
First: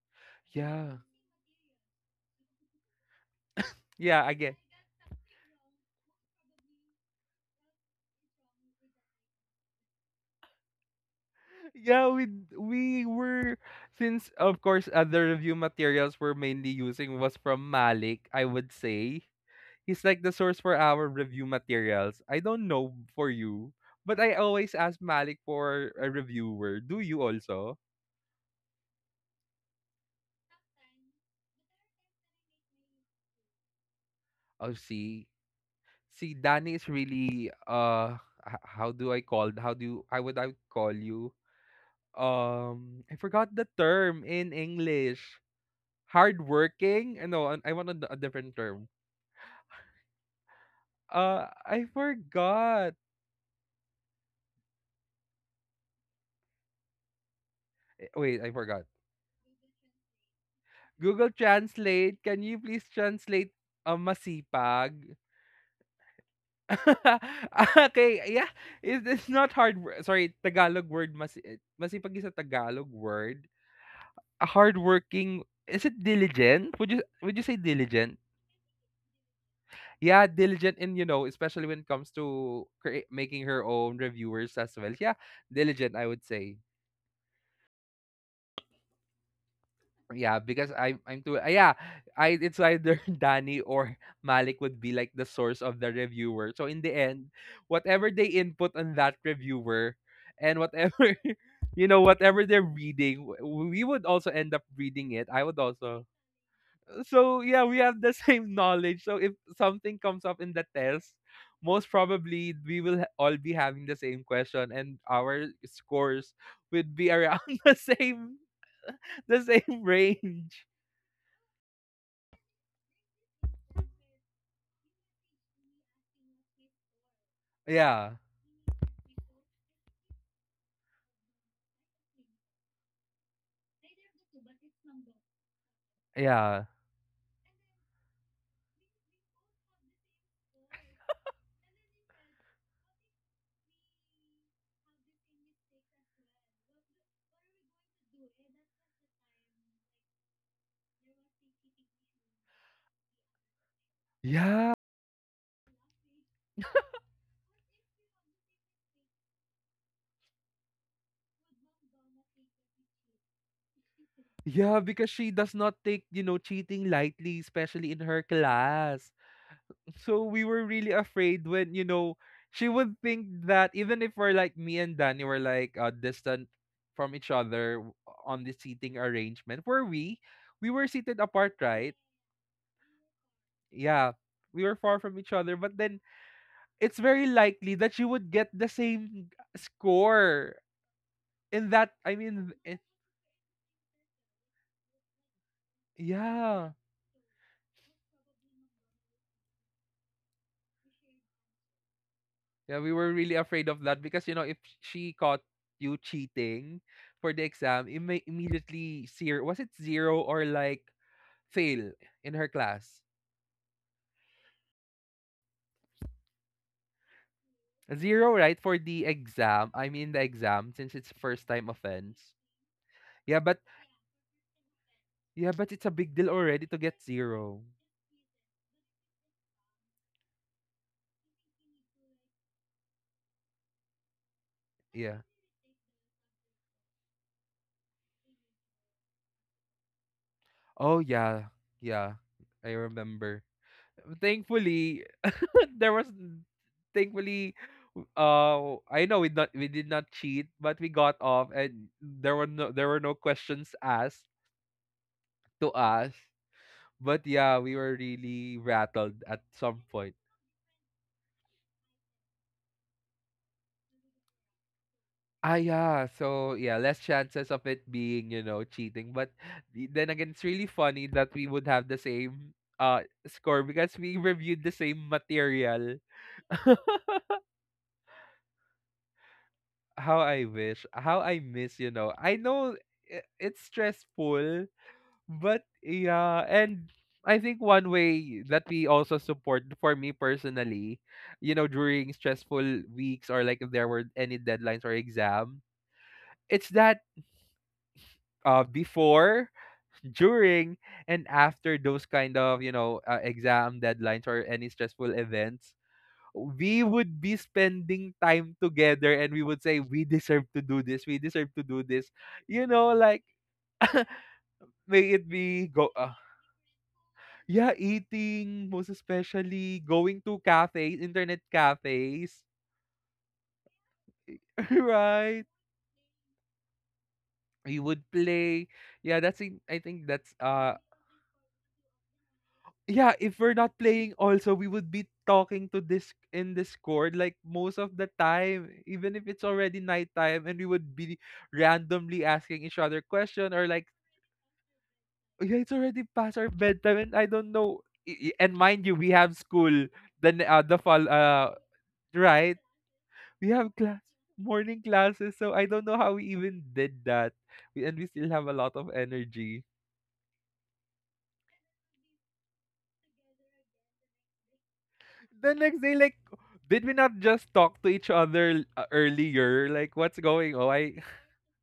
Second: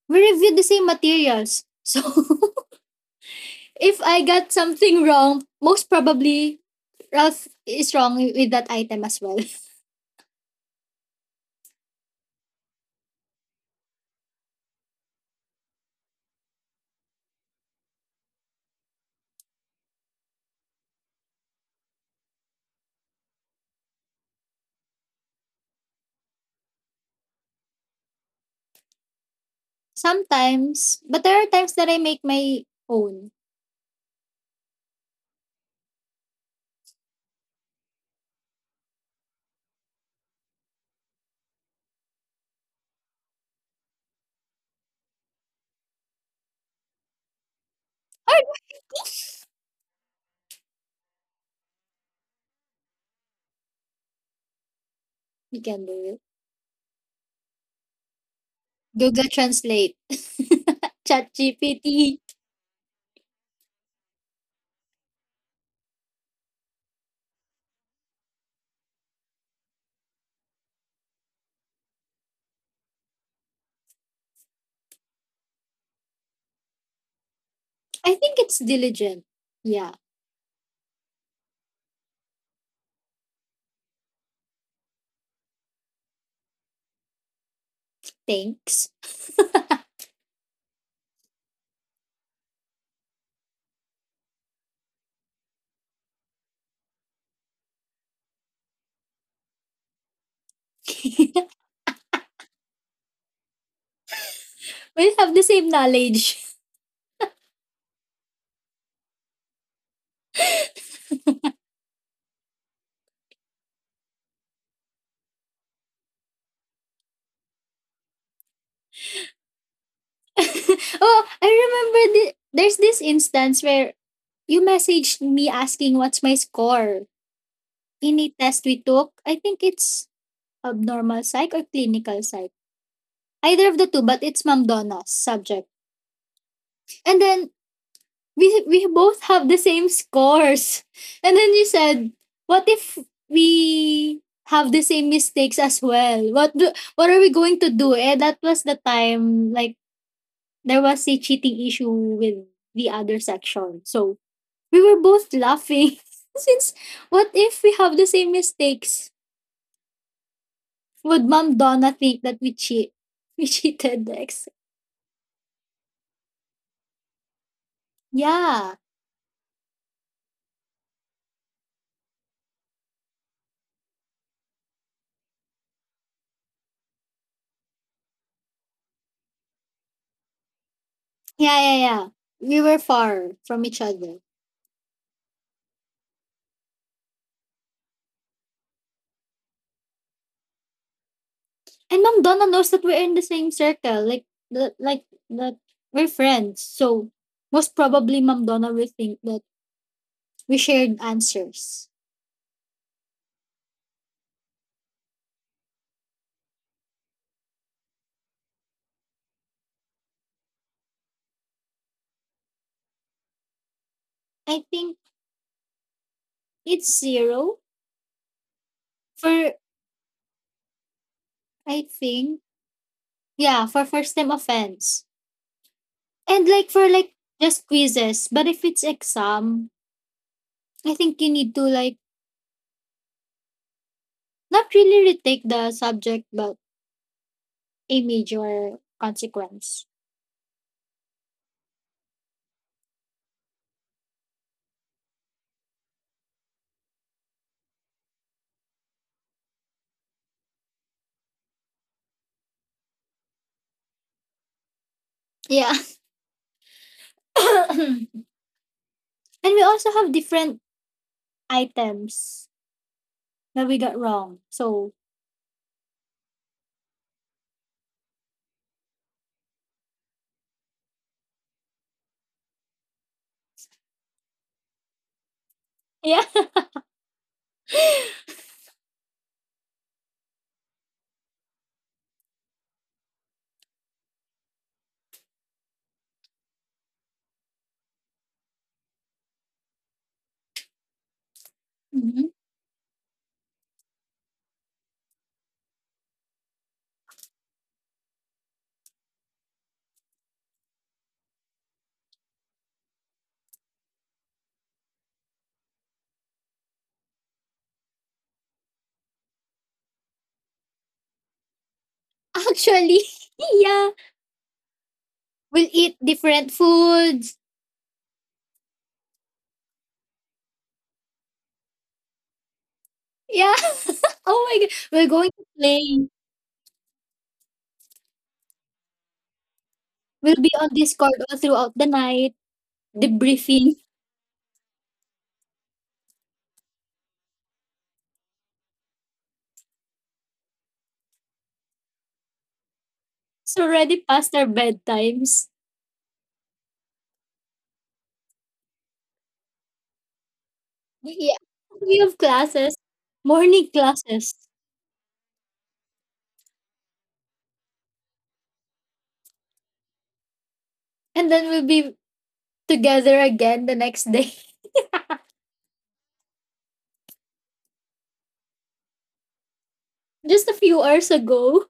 We reviewed the same yeah, materials. So <laughs> if I yeah. got Again, something wrong, most probably Ralph is wrong with that item as well. yeah. We were, since of course other review materials we're mainly using was from Malik. I would say he's like the source for our review materials. I don't know for you, but I always ask Malik for a reviewer. Do you also? <laughs> Sometimes, but there are times that I make my own. Oh, see. See, Danny is really how do you, I would call you, I forgot the term in English. Hardworking? No, I want a, a Or different term. I forgot. you can do it. Eh, wait, I forgot. Google Translate, <laughs> Google ChatGPT. Translate, can you please translate, masipag? <laughs> okay, yeah. Is this not hard. Sorry, Tagalog word masipag is a Tagalog word. A hardworking, is it diligent? Would you say I diligent? think it's diligent. Yeah, Yeah, diligent in, you know, especially when it comes to making her own reviewers as well. Yeah, diligent, I would say. thanks. Yeah, because I'm too yeah, I, it's either <laughs> Danny or Malik would be like the source of the reviewer. So in the end, whatever they input on that reviewer and whatever, <laughs> you know, whatever they're reading, we would also end up reading We it. have the I would same also knowledge. So yeah, we have the <laughs> same knowledge. So if something comes up in the test, most probably we will all be having the same question, and our scores would be around <laughs> the same <laughs> range. Oh, I remember there's this instance where you messaged me asking what's my score Yeah, in a test we took. I think it's abnormal psych or clinical psych. Either of the two, but it's Ma'am Donna's subject. yeah, And then we both have the same scores. <laughs> And then you said, what if we have the same mistakes as well? What are we going to do? Eh, that was the time like there was a cheating issue with the other section. So yeah, we were both laughing. <laughs> Since what if we have the same mistakes? Would Ma'am Donna think that we cheat? <laughs> We cheated the ex? yeah. Because she does not take, you know, cheating lightly, especially in her Yeah. class. So we were really afraid when, you know, she would think that even if we're like, me and Danny were, like, distant from each other, on the seating arrangement, were we? We were seated apart, right? Yeah. We were far from each other. Yeah. We were far from each other, but then it's very likely that she would get the same score in that, And I Ma'am Donna mean, knows that it, we're in the same circle, like that we're friends. yeah. So most probably Ma'am Donna will think that we shared answers. Yeah, we were really afraid of that, because, you know, if she caught you cheating for the exam, it may immediately zero, was it zero or like fail in her class. I think it's zero Zero, right, for the for exam. I mean the exam, since it's first time I offense. think Yeah, but, yeah, for first time offense. yeah, but it's a big deal And like already to for get like zero. just quizzes. But if it's exam, I think you need to like not really Yeah. retake the subject but a major consequence. Oh yeah. Yeah. I remember. Thankfully <laughs> there was, thankfully, I know we not, we did not cheat, but we got off and there were no, there were no questions asked Yeah. to us. But yeah, we were <coughs> really rattled at And we some also have point. different items that we got wrong. So, Ah, yeah. So yeah, less chances of it being, you know, cheating. But then again, it's really funny that we would have the same score because we reviewed the same material. yeah. <laughs> How I wish, how I miss, you know. I know, it's stressful, but yeah, and I think one way that we also support, for me personally, you know, during Mhm. stressful weeks or like if there were any deadlines or exam, it's that, before, during, and after those kind of, you know, exam deadlines or any stressful events, we would be spending time together and we would say we deserve to do this, we deserve to do this, you know, Actually, like, <laughs> yeah, may it we'll be go eat different foods. yeah, eating, most especially going to cafes, internet cafes, Yeah. <laughs> oh my God, <laughs> we're going to right, play. we would play, yeah, that's in, I think We'll that's be on uh Discord all throughout the night, Yeah, if we're debriefing. not playing also, we would be talking to this in Discord, like, most of the time, even if it's already nighttime, and we would be randomly asking each other It's question or like, already past our bedtimes. "Oh, yeah, it's already past our bedtime and I don't know." And mind you, we have school the fall, Yeah. We have right? classes, We morning have class, classes. morning classes, so I don't know how we even did that. And we still have a lot of energy. And then we'll be together again the next day. <laughs> The next day, like, did we not just talk to each other, earlier? Like, what's Just a going on? few hours ago.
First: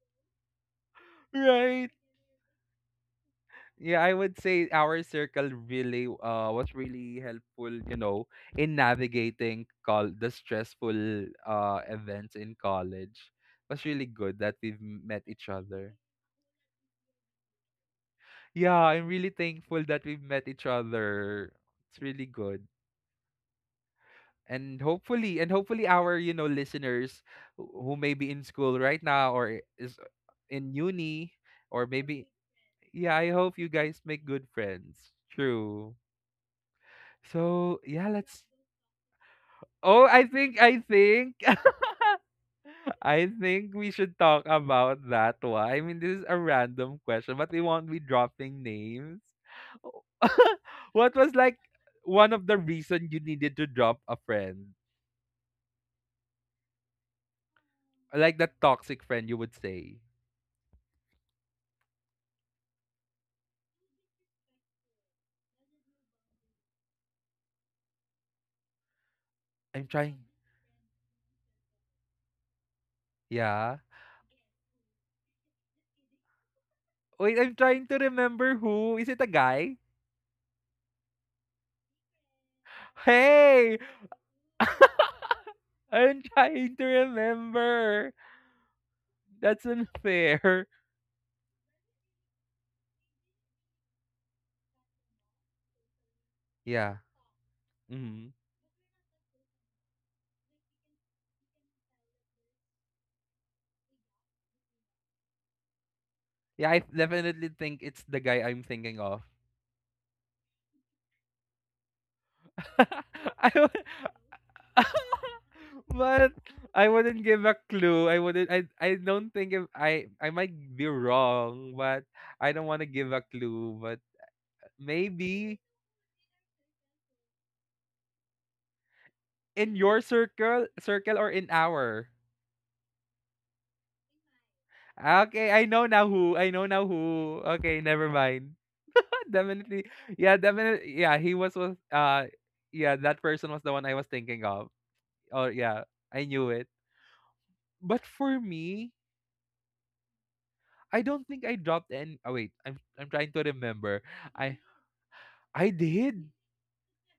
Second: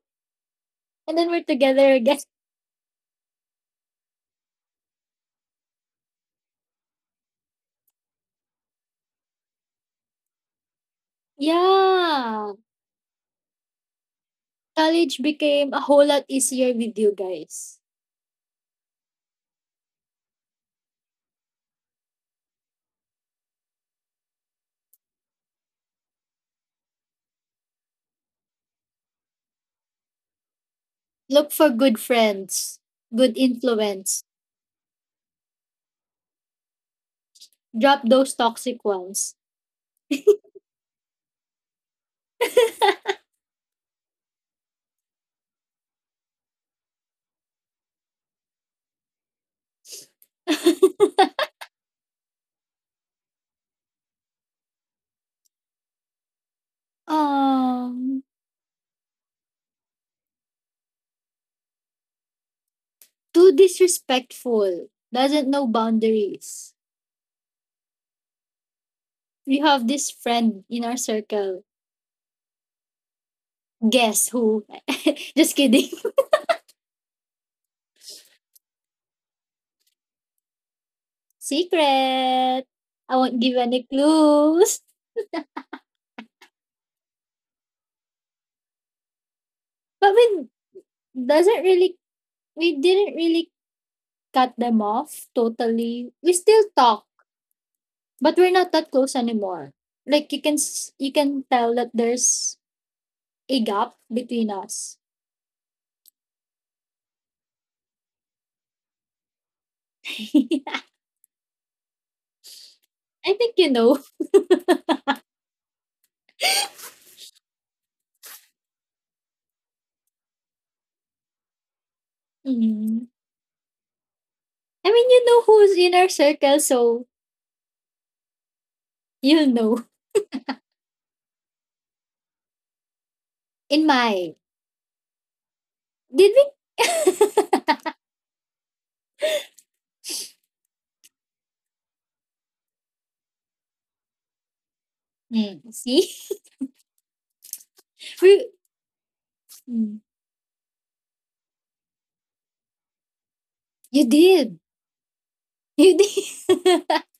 And then <laughs> we're right? together again. Yeah, I would say our circle really, was really helpful, you know, in navigating call the stressful events in Yeah. college. It was really good that we've met College each became a other. whole lot easier with you guys. Yeah, I'm really thankful that we've met each other. It's really good. And hopefully our listeners, who may be in school right now or is in uni, Look for or good maybe, friends, yeah, I good hope you guys make influence. good friends. True. So Drop yeah, those let's— toxic ones. oh, I think <laughs> <laughs> I think we should talk about that one. I mean, this is a random question, but we won't be dropping names. <laughs> What was, like, one of the reason you needed to drop a friend, um, like that toxic friend, you would say? too disrespectful, doesn't know boundaries. We have I'm this trying. friend in our circle. Yeah, Guess who? <laughs> Just kidding. wait, I'm trying to remember. Who is it, a guy? <laughs> Secret. I won't give Hey. any clues. <laughs> I'm trying to remember. That's But we unfair. doesn't really we didn't really cut them off totally. We still Yeah. talk. Hmm. But we're not that close anymore. Like you can you can tell that there's a gap between us. Yeah, I definitely think it's the guy I'm thinking of. <laughs> I <laughs> I think you would, know. <laughs> but I wouldn't give a clue. I wouldn't— I don't think— if I— I might be wrong, but I don't want to Mhm. give a clue, but I mean, you know maybe. who's in our circle, so you'll In know. your circle, or in our? In my Ah, okay, I know now did who. I know now we? who. <laughs> Okay, never mind. <laughs> But definitely, yeah, definitely, yeah. He was yeah. That person was the one I was thinking of. Oh Mm, yeah, see, I knew it. But for we. me, Mm, I don't think I dropped any. Oh wait, I'm trying to remember. you did, I I you did. did, <laughs>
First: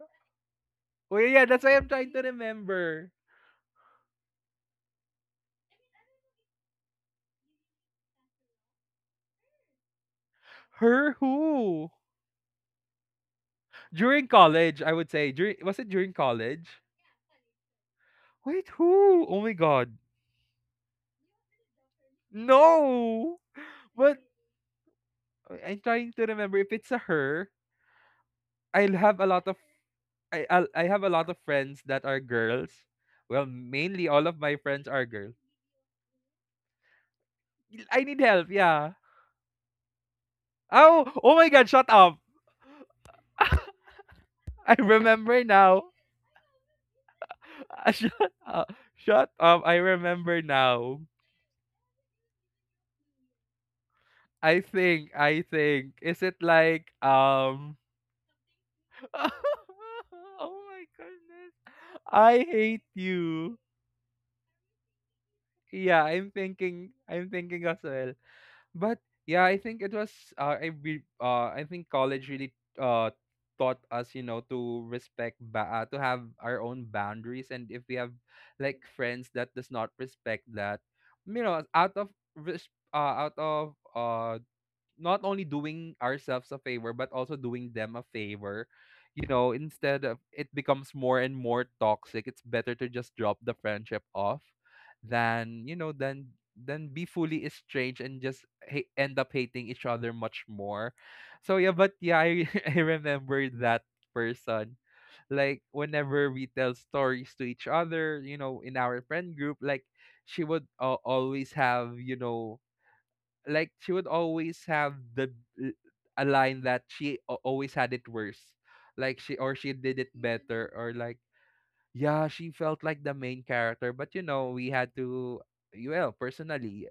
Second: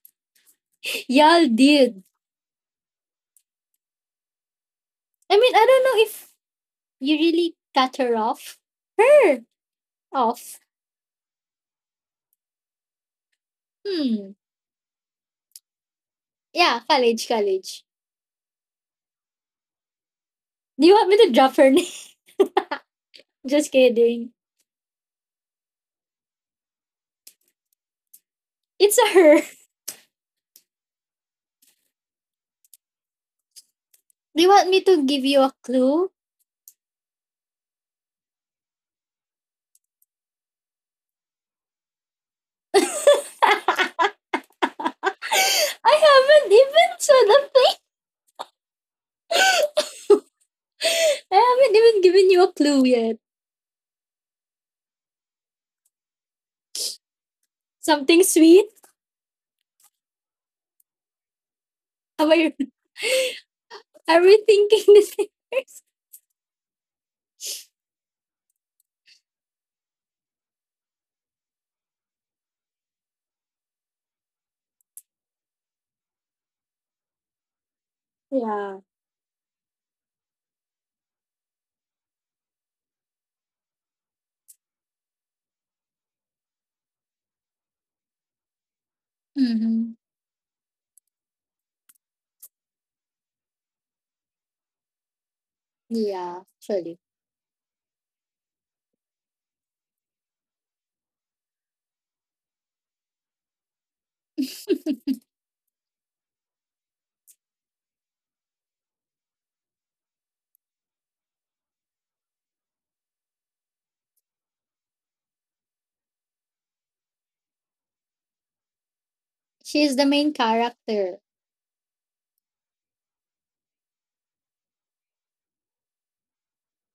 Oh yeah, yeah, y'all that's why I'm did. trying to remember. I mean, I don't know if you really cut her off. Her off. Her who? During Hmm. college? I would say during— was it during college? Yeah, college, college. Wait, who? Oh my god. Do you want me to drop her name? No! <laughs> Just But kidding. I'm trying to remember if it's a her. I'll It's a have a her. lot of— I have a lot of friends that are girls. Well, mainly all <laughs> of Do you my want me friends to are give girls. you a clue? I need help, yeah. Oh, oh my god, shut up. <laughs> I <laughs> I remember now. haven't even said a thing. <laughs> Shut up. Shut <laughs> up. I remember now. I haven't even given you a clue yet. I think, is it like, Something sweet? <laughs> Oh my goodness. Am I I, hate you. are we thinking the same person? Yeah, I'm thinking as well. But yeah, I think it was— I be— I think college really uh taught us, you know, to respect ba-— to have our own boundaries, and if we have, Yeah. like, friends that does not respect that, you know, out of res-— out of not only doing ourselves a favor, but also doing them a favor, you know, Mm-hmm. instead of it becomes more and more toxic, it's better to just drop the friendship off than, you know, than Yeah, than actually. be fully estranged and just ha-— end up hating each other much more. So yeah, but yeah, I— <laughs> I remember that person, like whenever we tell stories to each other, you know, in our friend group, like she would always have, you know, like she would always have the l-— a line that she a-— always had it worse, like she, or she She's did the it main better, or character. like— yeah, she felt like the main character, but you know, we had to— well, personally,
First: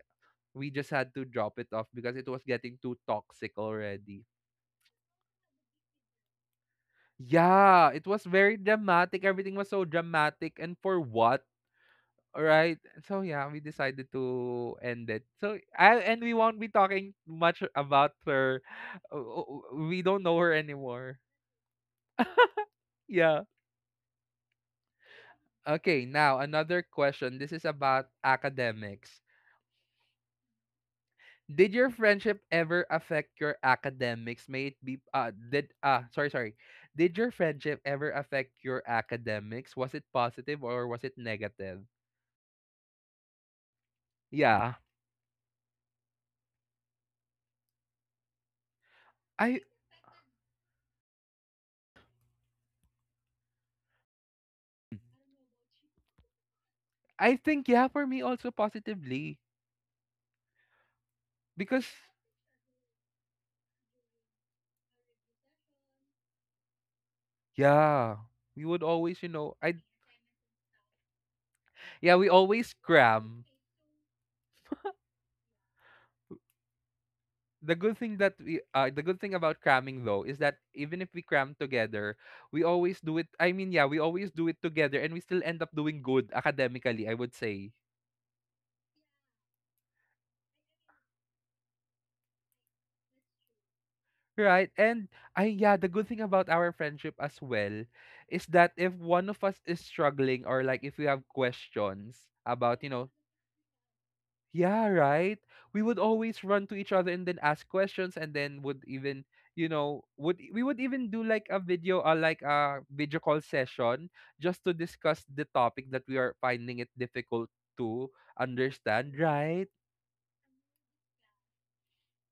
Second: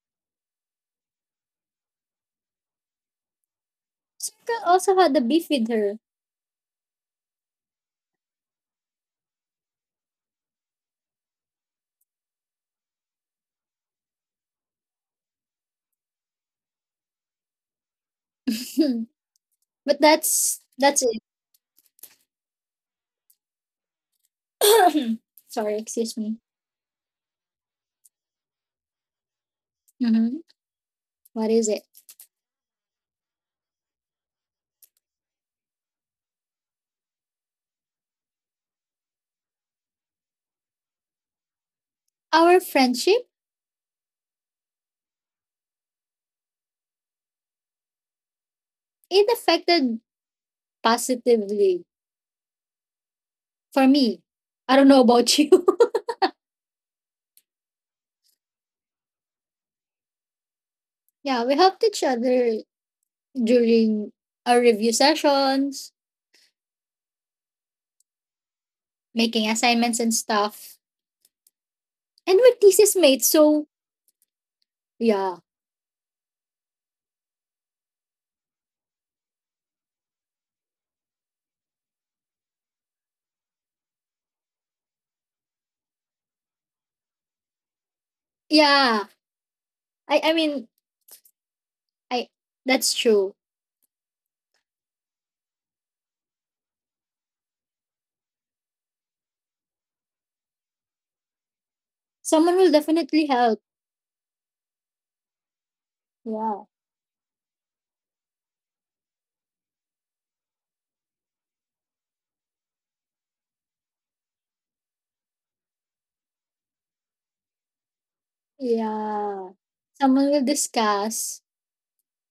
we just had to drop it off because it was getting too toxic already. Circle also had a beef with her. Yeah, it was very dramatic. Everything was so dramatic, and for what? Alright. So yeah, we decided to end it. So I— and we won't be talking much about her. <laughs> o-— We But don't know her that's anymore. it. <laughs> Yeah. <coughs> <clears throat> Sorry, Okay, excuse now me. another question. This is about academics. Mm-hmm. What is Did it? your friendship ever affect your academics? May it be did— ah, sorry, sorry. Did your friendship ever affect your academics? Was it positive or was it negative? Our friendship, Yeah. it I affected positively. For me, I don't know about <laughs> you. I think, yeah, for me also positively, Yeah, we helped because— each other during our review sessions, yeah, we would always, you making know, I— assignments and stuff. yeah, we And we're always thesis mates, cram. so yeah. The good thing about cramming though is that even if we cram together, we always do it. I mean, yeah, we always do it together, and we still end up doing good academically, I would say. Yeah. I mean, I that's true. Right. And I— yeah, the good thing about our friendship as well is that if one of us is struggling, or like if we have questions Someone will about, you know— definitely help. yeah, right? We would always Yeah. run to each other and then ask questions, and then would even, you know, would e—, we would even do like a video— like a video call session just to discuss the topic that we are finding it difficult to understand, Yeah. right? Someone will discuss.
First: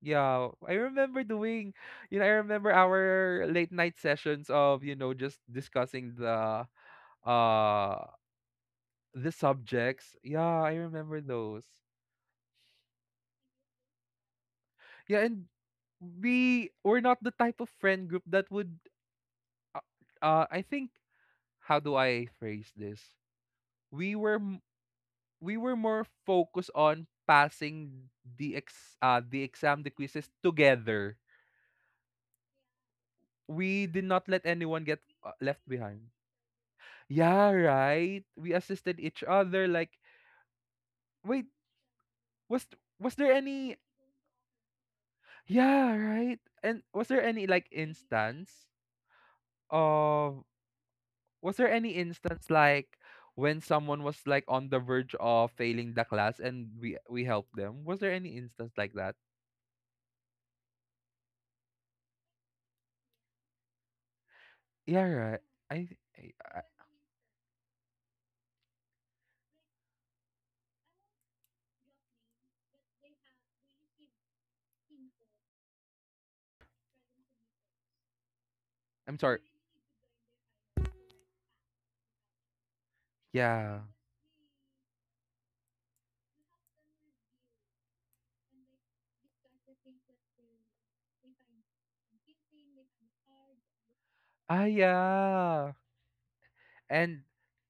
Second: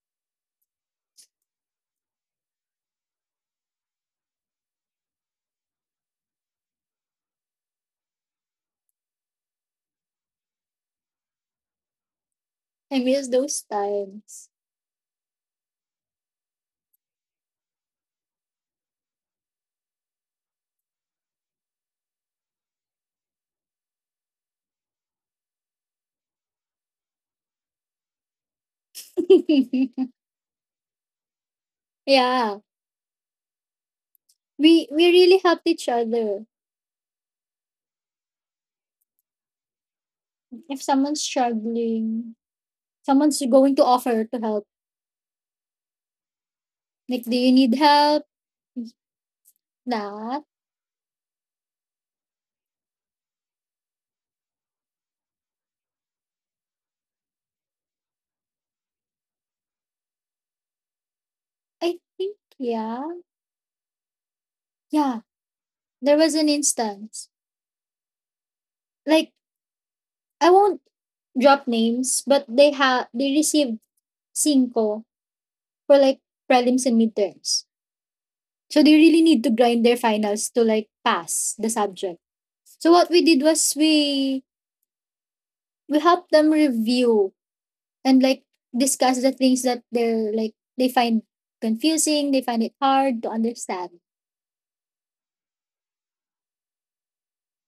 Yeah, I remember doing, you know, I remember our late night sessions of, you know, just discussing the uh subjects. Yeah, I remember those. I miss those times. Yeah, and we're not the type of friend group that would uh, I think, how do I phrase this? We were m-— we were more focused on passing the ex— the exam, the <laughs> quizzes together. Yeah. We did not let anyone get We really left helped each behind. other. Yeah, right. We assisted each other like— If someone's wait, struggling, was th-— was there someone's any— going to offer to help. yeah, right? And was there Like, do any you like need help? instance of— That was there any instance like when someone was like on the verge of failing the class, and we helped them? Was there any instance like that? I think, yeah, Yeah, yeah. right. I, There I was an I- instance. Like, I won't drop names, but they have they received cinco for like prelims and midterms. So they I'm really sorry. need to grind their finals to like pass the subject. So what we did was Yeah. We helped them review and like discuss the things that they're like they find confusing, they find it hard to understand. Ah, yeah. And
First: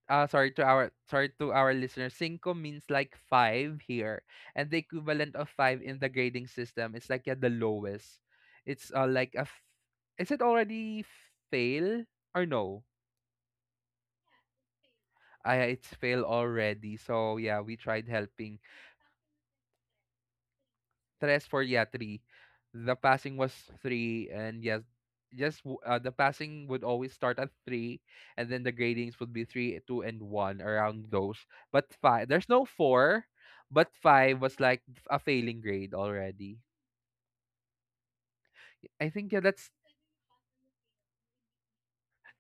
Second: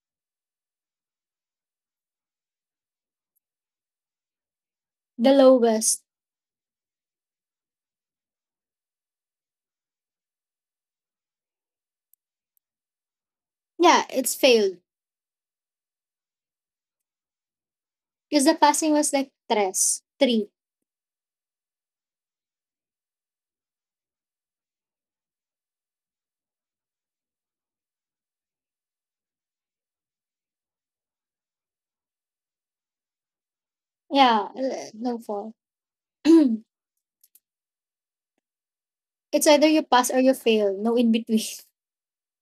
sorry to our listeners. Cinco means like five here, and the The equivalent of five in lowest. the grading system is, like, yeah, the lowest. It's like a. F-— is it already fail or no? Yeah, it's failed. I— it's fail already. So yeah, we tried Because the helping. passing was like tres, three. Tres, for— yeah, three. The passing was three, and yes, just w-— the passing would always start at three, and then the gradings would be three, two, and one, around those. But five, there's no four, but five Yeah, was like no a four. failing grade already. <clears throat> I think yeah, It's either that's— you pass or you fail. No in between.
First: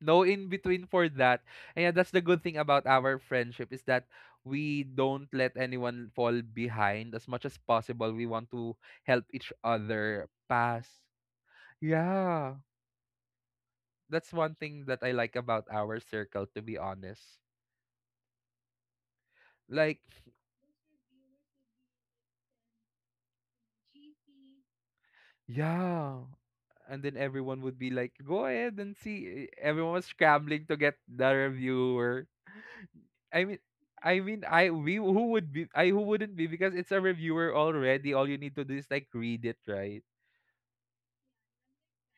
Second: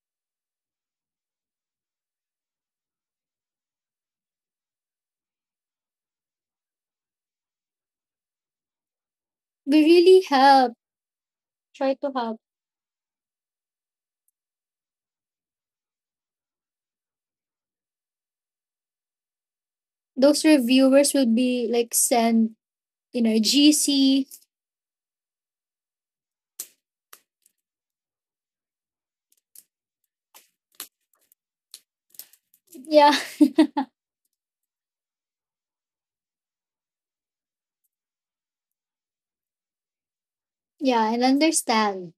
no in between for that. And yeah, that's the good thing about our friendship, is that we don't let anyone fall behind as much as possible. We want to help each <laughs> We really other help. pass. Try to help. Yeah, that's one thing that I like about our circle, to be honest. Like, Those reviewers will be like send, you know, GC. yeah. And then everyone would be like, "Go ahead and see." Everyone was scrambling to get the reviewer. Yeah, I mean, I— we who would be— I, who wouldn't be, because it's a reviewer already. All you need to do is like read it, right? <laughs> yeah, and understand.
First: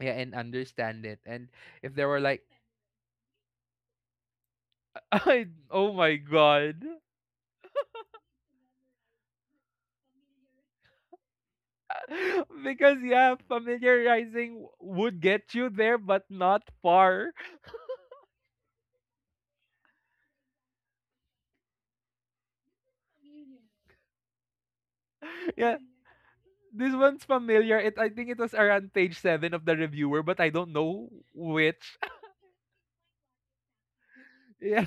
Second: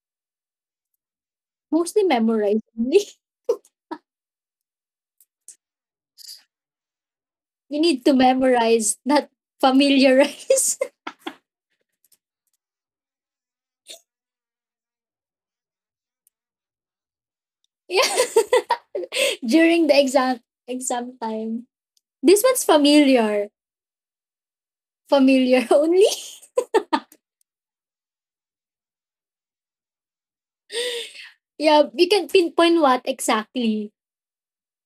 Yeah, and understand it. And if Mostly there were like, memorize. <laughs> only. <laughs> I, oh my god, You need to memorize, not familiarize. <laughs> because yeah, familiarizing w-— would get you there, but not far. <laughs> yeah, <laughs> during the exam time. This one's familiar. <laughs> Familiar <laughs> Yeah, only. this one's familiar. It— I think it was around page seven of the reviewer, but I don't know Yeah, which. we can pinpoint what exactly. <laughs> Yeah.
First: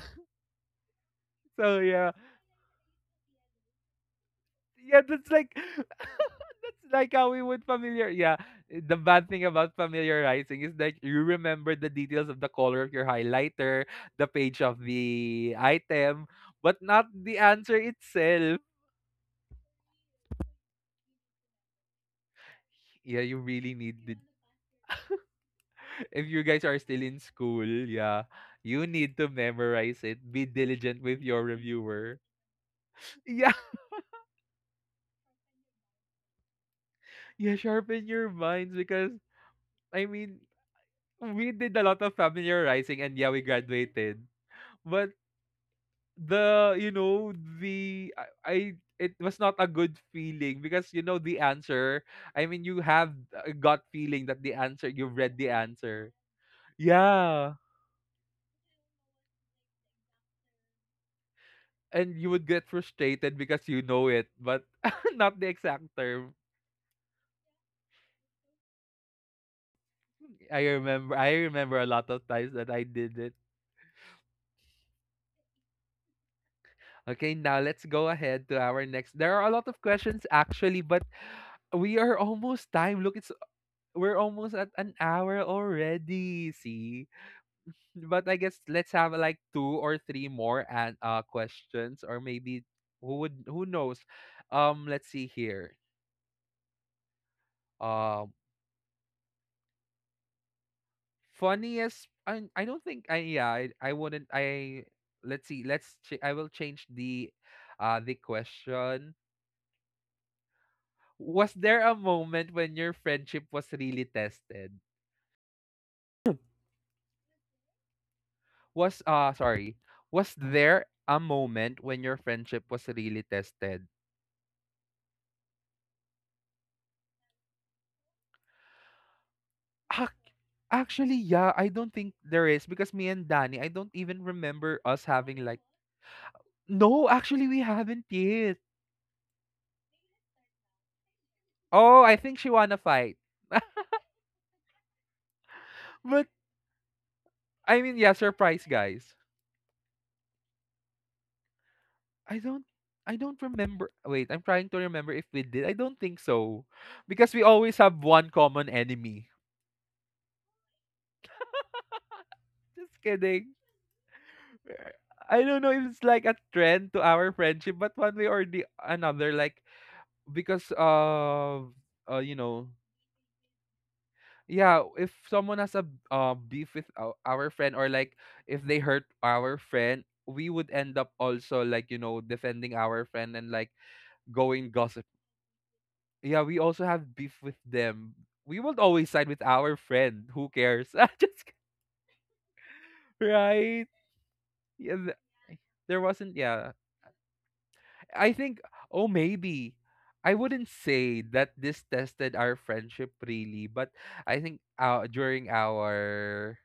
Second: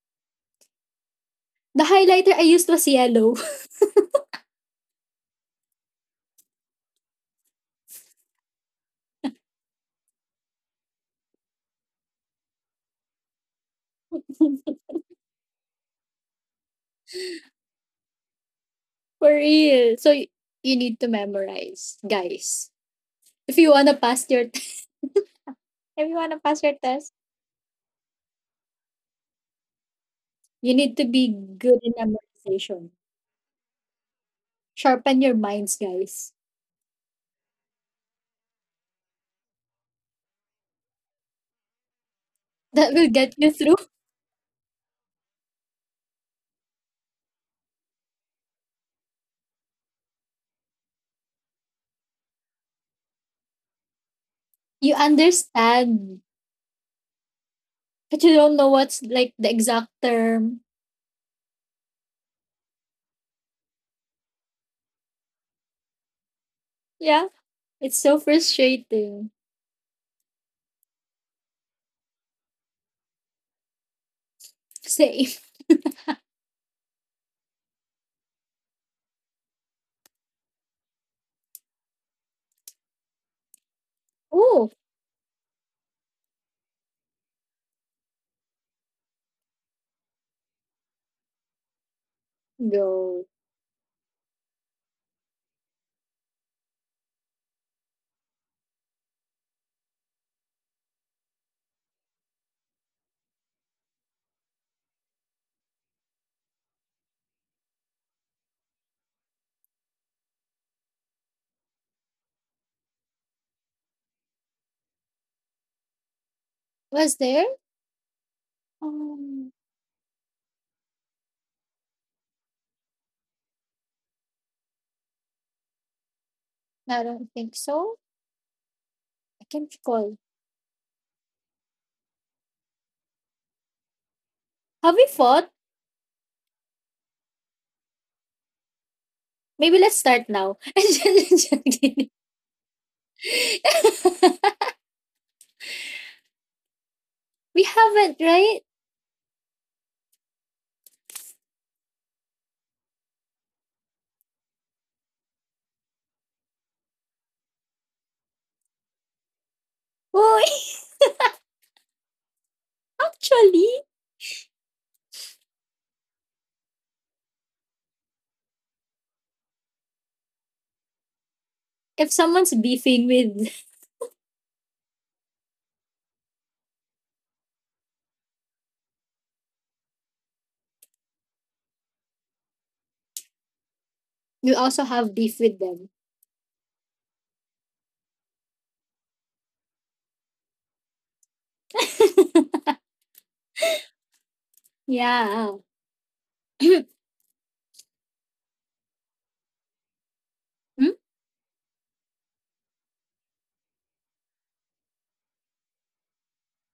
So The yeah. highlighter I used was yellow. <laughs> Yeah, that's like— <laughs> that's like how we would familiar— yeah. The bad thing about familiarizing is that you remember the details of the color of your highlighter, the page of the item, but not the answer itself. For real. You need to memorize, guys. Yeah, you If you really wanna need the— pass your <laughs> if you if wanna you pass guys your are still test, in school, yeah. You need to memorize it. Be you need diligent to with be your good in reviewer. memorization. <laughs> Yeah. Sharpen your minds, guys. Yeah, sharpen your minds, because I mean, we did a lot of That familiarizing, will and yeah, get we you through. graduated. But the, you know, the— I it was not a good feeling because you know the answer. I mean, you have a gut feeling that the answer— You you've read the answer. understand, Yeah. but you don't know what's like the exact term. And you would get frustrated because you know it, but <laughs> not the exact term. Yeah, it's so frustrating. I remember a lot of times that I did it. Same. <laughs> Okay, now let's go ahead to our next. There are a lot of questions actually, but we are almost time. Look, it's— we're almost Oh at an hour already. See, but I guess let's have like two or three more and questions, or maybe— no, who knows? Let's see here. Um, Funniest. I don't think I— yeah, I wouldn't— I— let's see, let's ch-— I will change the question. Was there a moment when your friendship was really tested? was there? Was Um, sorry, was there a moment when your friendship was really tested? I don't think so. I can't Ac—, recall. actually, yeah, I don't think there is, because me and Danny, I don't even remember Have we us having fought? like— no, actually we haven't yet. Maybe let's start now. <laughs> Oh, I think she wanna fight. But— We I mean, haven't, yeah, right? surprise, guys. I don't I don't remember. Wait, I'm trying to remember if we did. I don't think so. Because we always have one common enemy. Well, <laughs> Just kidding. actually, I don't know if it's like a trend to our friendship, but one way or the another, like, because of— if you someone's know, beefing with, yeah, if someone has a beef with ou-— our friend, or like if they hurt our friend, we would end up also like, you know, defending our friend, and like we going also have gossip. beef with them. Yeah, we also have beef with them. We would always side with our friend. Who cares? <laughs> Just— right. Yeah, th-— Yeah. there wasn't. Yeah, <clears throat> I think, oh, maybe. I wouldn't Hmm? say that this tested our friendship really, but I think during our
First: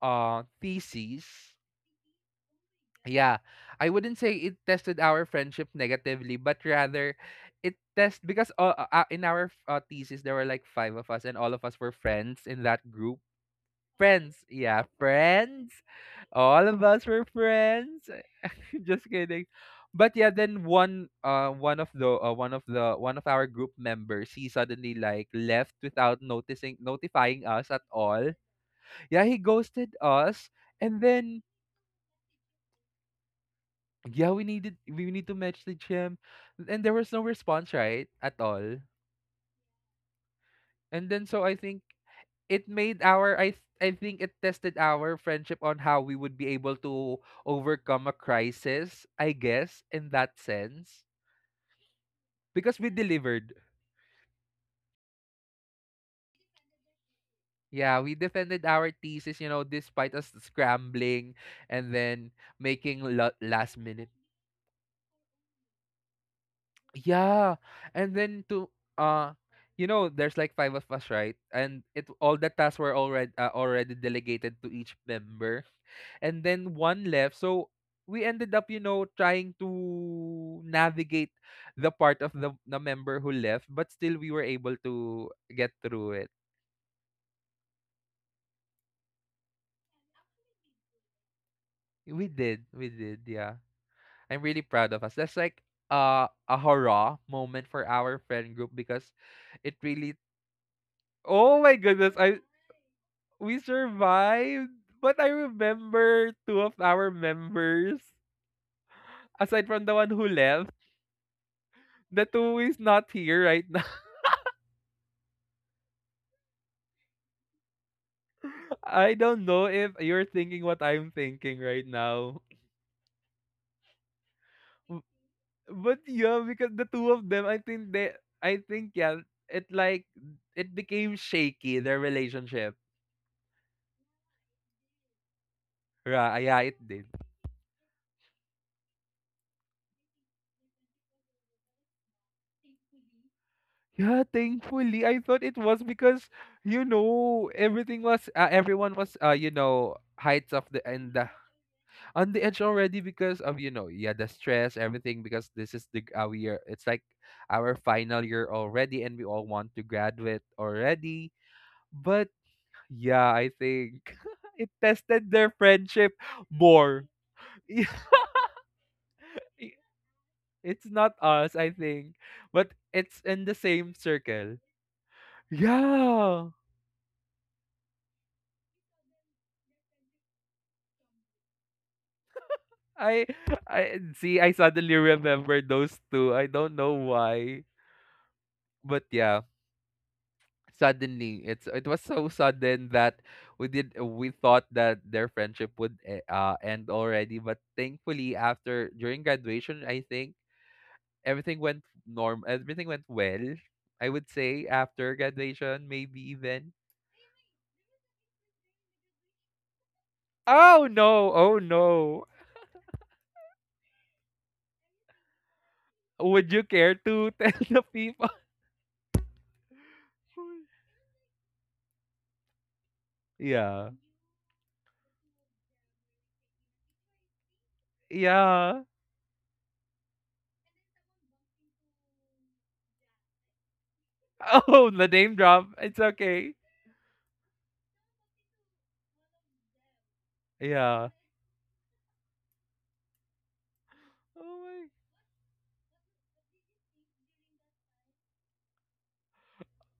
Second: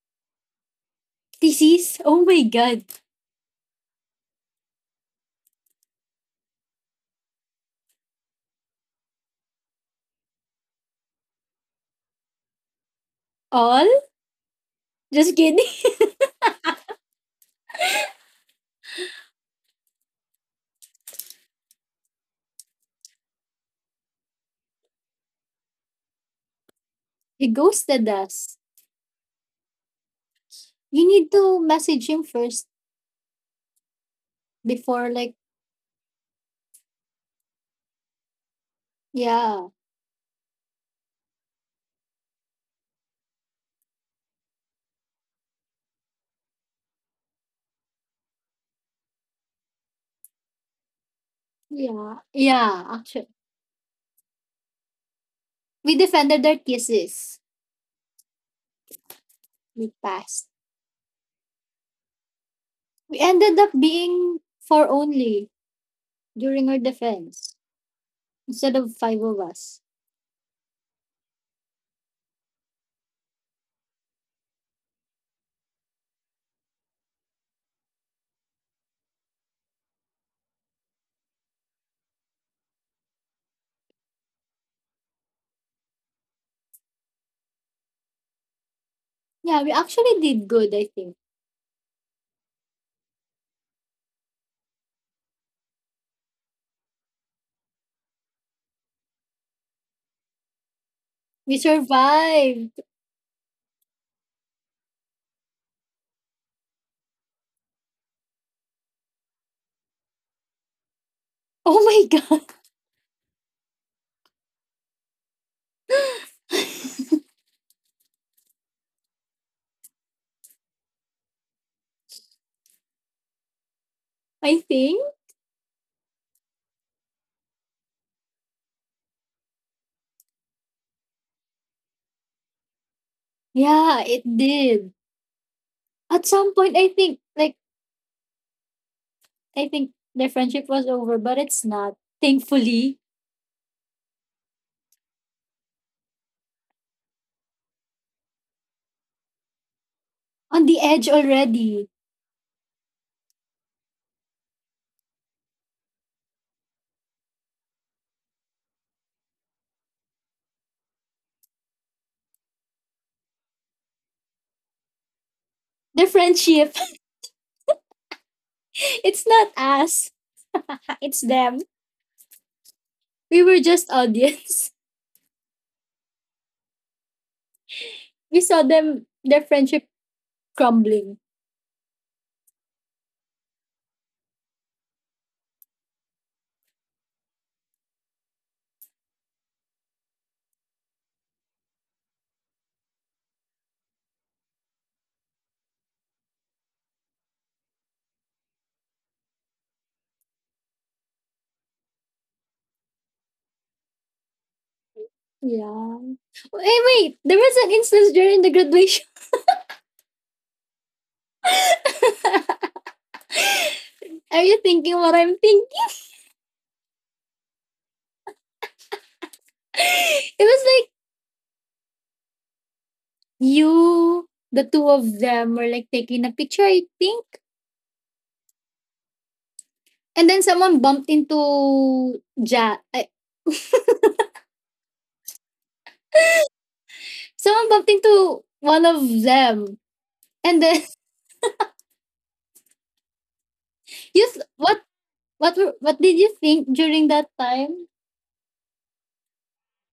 thesis, Thesis? Oh my God. yeah, I wouldn't say it tested our friendship negatively, but rather it test— because in our thesis there were like five of us, and all of us were friends in that group. All? Friends, yeah, Just kidding. friends. <laughs> All of us were friends. <laughs> Just kidding. But yeah, then one— one of the— one of the— one of our group members, he suddenly like left without noticing— notifying He us at ghosted all. us. Yeah, he ghosted us, and You need then to message him first yeah, before, we need to like, message him, and there was no response, right? At all. yeah, And then so I think it made our, I think it tested our friendship on how we would be able to overcome a crisis, I guess, in that sense yeah, because yeah, we actually. delivered. We defended our kisses. Yeah, we defended our thesis, you know, We despite us passed. scrambling and then making We ended last up minute. being for only during our Yeah. defense. And then to Instead of five uh of us. you know, there's like five of us, right? And it all the tasks were already already delegated to each member. And then one left. So we ended up, you know, trying to navigate the part of the member who left, but still we were able to get through it. Yeah, we actually did good, I think. We did. We did. Yeah. I'm really proud of us. That's like a hurrah moment for our friend group because it really. Oh We my goodness! I survived. we survived, but I remember two of our members aside from the one who left. Oh my The <laughs> God, two is not here right now. <laughs> I don't know if you're thinking what I'm thinking right now. I think. W- But yeah, because the two of them, I think, yeah, it like it became shaky their relationship. Yeah, it did. At Right? some Yeah, point, it I did. think, like, I think their friendship was over, but it's not. Thankfully, Yeah, thankfully. I thought it was because, you know, everything was everyone was you know, heights of on the the edge and the, already. on the edge already because of, you know, yeah, the stress, everything because this is the we are it's like our final year already and we all want to graduate already. But yeah, I think <laughs> it tested their Their friendship friendship, more. <laughs> Yeah, <laughs> it's not us, it's not it's us, them. I think, but it's We in the were just same circle. audience. <laughs> Yeah. We saw them, their friendship crumbling. I I suddenly remember those two. I don't know why. But yeah, suddenly it was so sudden that we thought that their friendship would end already, but thankfully after during graduation, I think everything went well. I would say after graduation, Yeah. maybe even. Hey, wait, there was an instance during the graduation. Oh no, oh no. <laughs> Are you thinking what I'm thinking? Would you care to <laughs> tell the people? <laughs> <laughs> It was like Yeah. you, the two of them were like taking a picture, I think. Yeah. And then someone bumped into I- Oh, the name drop. It's okay. someone bumped into one of them. And then Yeah. <laughs> you Oh my. What were, what did you think during that time?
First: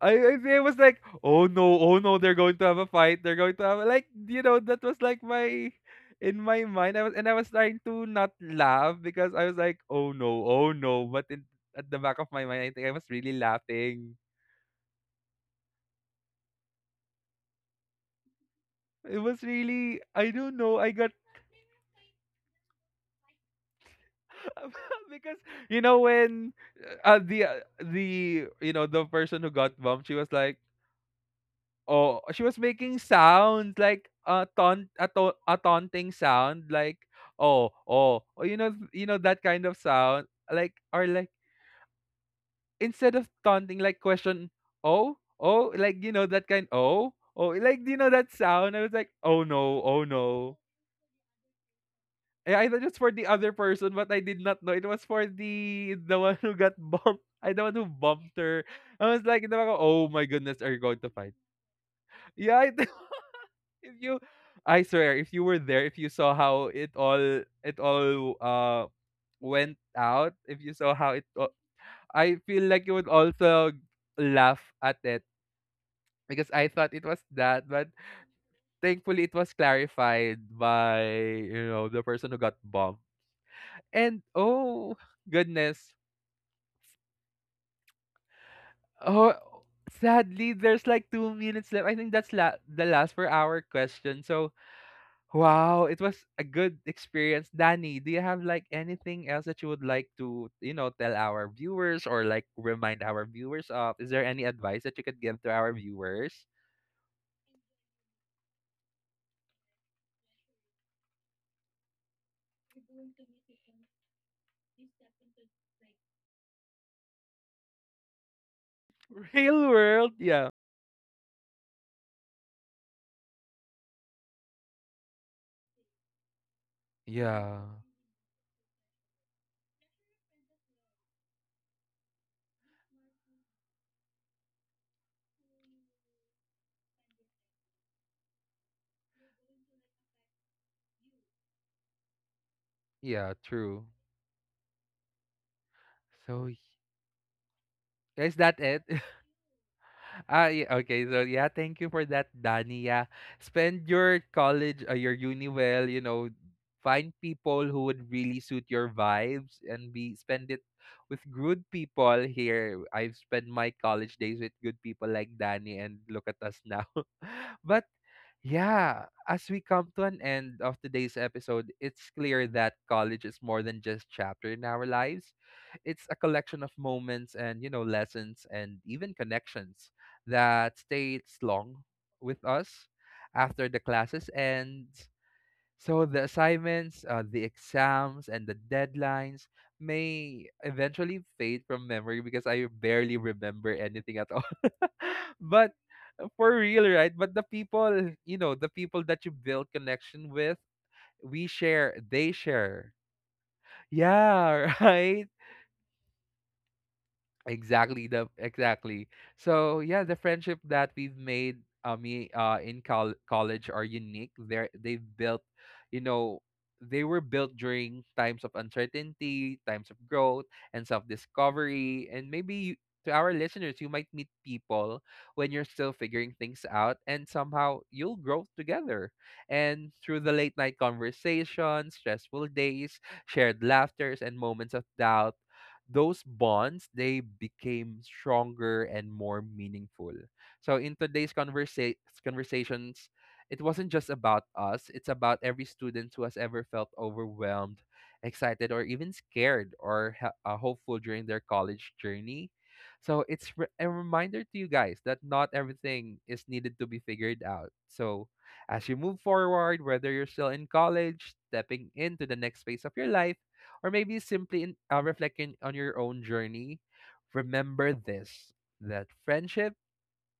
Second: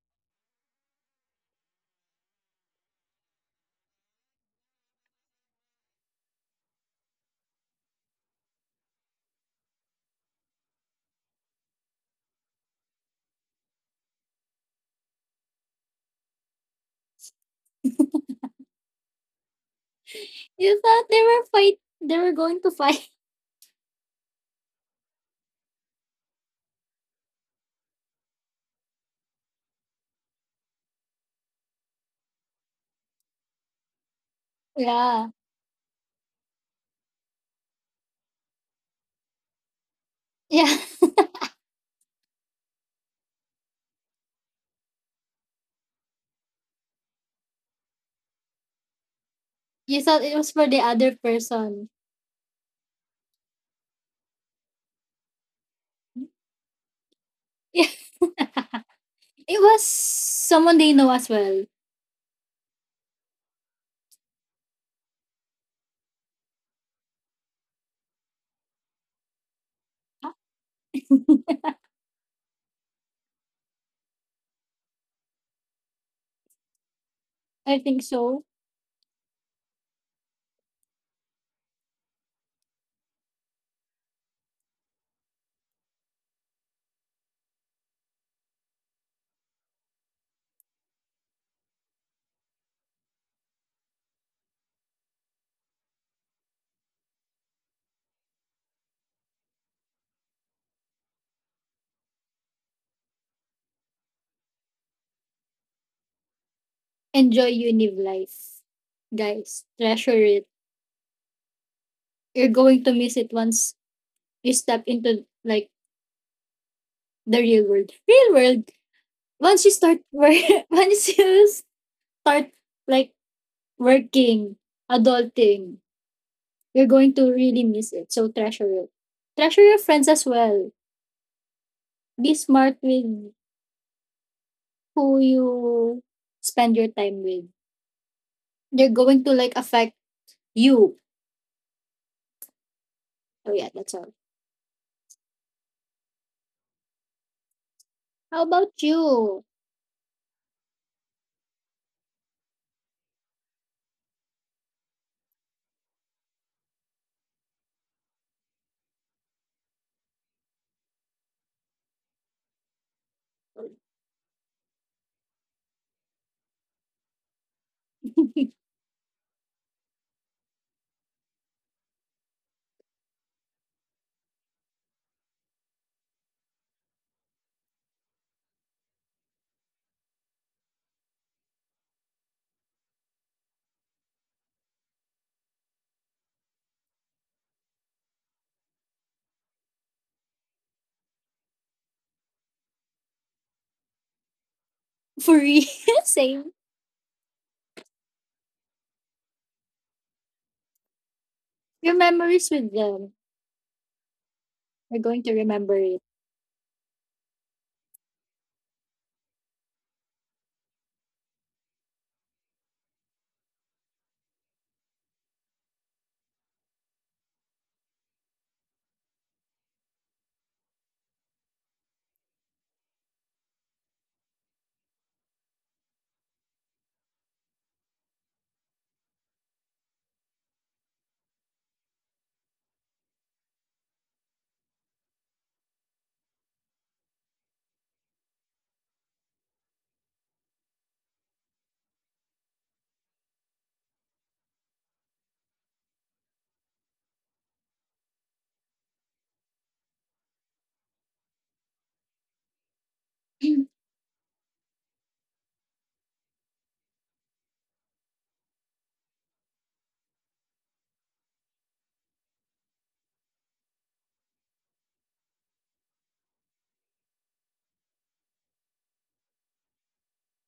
I it was like, oh no, oh no, they're going to have a fight. They're going to have a, like, you know, that was like my in my mind. I was and I was trying to not laugh because I was like, oh no, oh no. But in, at the back of my mind, I think I was really laughing. It was really, I don't know. You I thought got they were fight they were going to fight. <laughs> <laughs> because you know when uh, the uh, the you know the person who got bumped, she was like, oh, she was making sounds like Yeah. A taunting sound like, "Oh, oh." Or you know that kind of sound, like Yeah. <laughs> or like instead of taunting, like question, "Oh, oh," like, you know, that kind, "Oh, oh," like, you know that sound? I was like, "Oh no, oh You thought it was no." for the other person. <laughs> Eh, I thought it's for the other person, but I did not know it was for the one who got <laughs> bumped. I the one who Yeah. bumped her. I was like, It was "Oh my goodness, are someone you they going know to as fight?" well. Yeah, I <laughs> if you I swear, if you were there, if you saw how it all went out, if you saw how it <laughs> all, I feel like you would also laugh at it because I thought it was that, I but think so. thankfully it was clarified by you know the person who got bombed. And oh goodness, oh sadly there's like 2 minutes left. I think that's the last for our question. So wow, it was a good experience. Danny, do you have like anything else that you would like to, you know, tell our viewers or like remind our viewers of? Is there any advice that you could give to our viewers? Enjoy Univ life, guys. Treasure it. You're going to miss it once you step into like the real world. Real world. <laughs> Once Real you start world, work, yeah. <laughs> once you start like working, adulting, you're going to Yeah. really miss it. So treasure it. Treasure your friends as well. Be smart with who you spend your time with. They're going to like affect you. Yeah, Oh yeah, true. that's all. So y- is How that about it? <laughs> you? Ah, yeah, okay. So yeah, thank you for that, Danny. Yeah, spend your college, your uni well. You know, find people who would really suit your vibes and be spend it with good people. Here, I've spent my college days with good people like Danny, and look at us now. <laughs> But <laughs> yeah, as we come to an end of today's episode, it's clear that college is more than just chapter in our lives. It's a collection of moments and, you know, lessons and even connections that stays long with us after the classes ends. So the assignments, the exams, and the deadlines may eventually fade from memory because I barely remember anything at all. For <laughs> real, But <laughs> same. for real, right? But the people, you know, the people that you build connection with, we Your share, they memories with share. them, Yeah, <laughs> we are going right. to remember it. Exactly. So yeah, the friendship that we've made me in college are unique. They've built, you know, they were built during times of uncertainty, times of growth and self-discovery and maybe you, to our listeners you might meet people when you're still figuring things out and somehow you'll grow together. And through the late night conversations, stressful days, shared laughters and moments of doubt those bonds they became stronger and more meaningful. So in today's conversations, it wasn't just about us, it's about every student who has ever felt overwhelmed, excited, or even scared or hopeful during their college journey. So it's <clears throat> a reminder to you guys that not everything is needed to be figured out. So as you move forward, whether you're still in college, stepping into the next phase of your life, or maybe simply reflecting on your own journey, remember this that friendship,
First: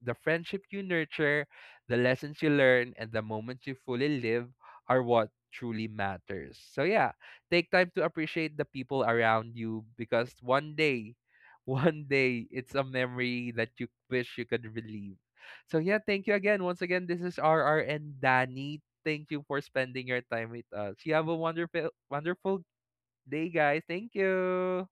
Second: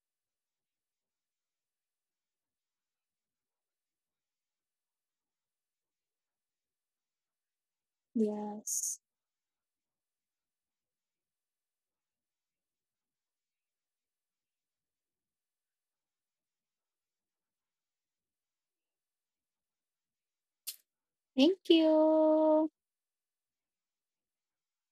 the friendship you nurture, the lessons you learn, and the moments you fully live are what truly matters. So, yeah, take time to appreciate the Yes. people around you because one day, <laughs> one day, it's a memory that you wish you could relive. So, yeah, thank you again. Once again, this is RR and Danny. Thank you for spending your time with us. You have a Thank wonderful, wonderful you. day, guys. Thank you.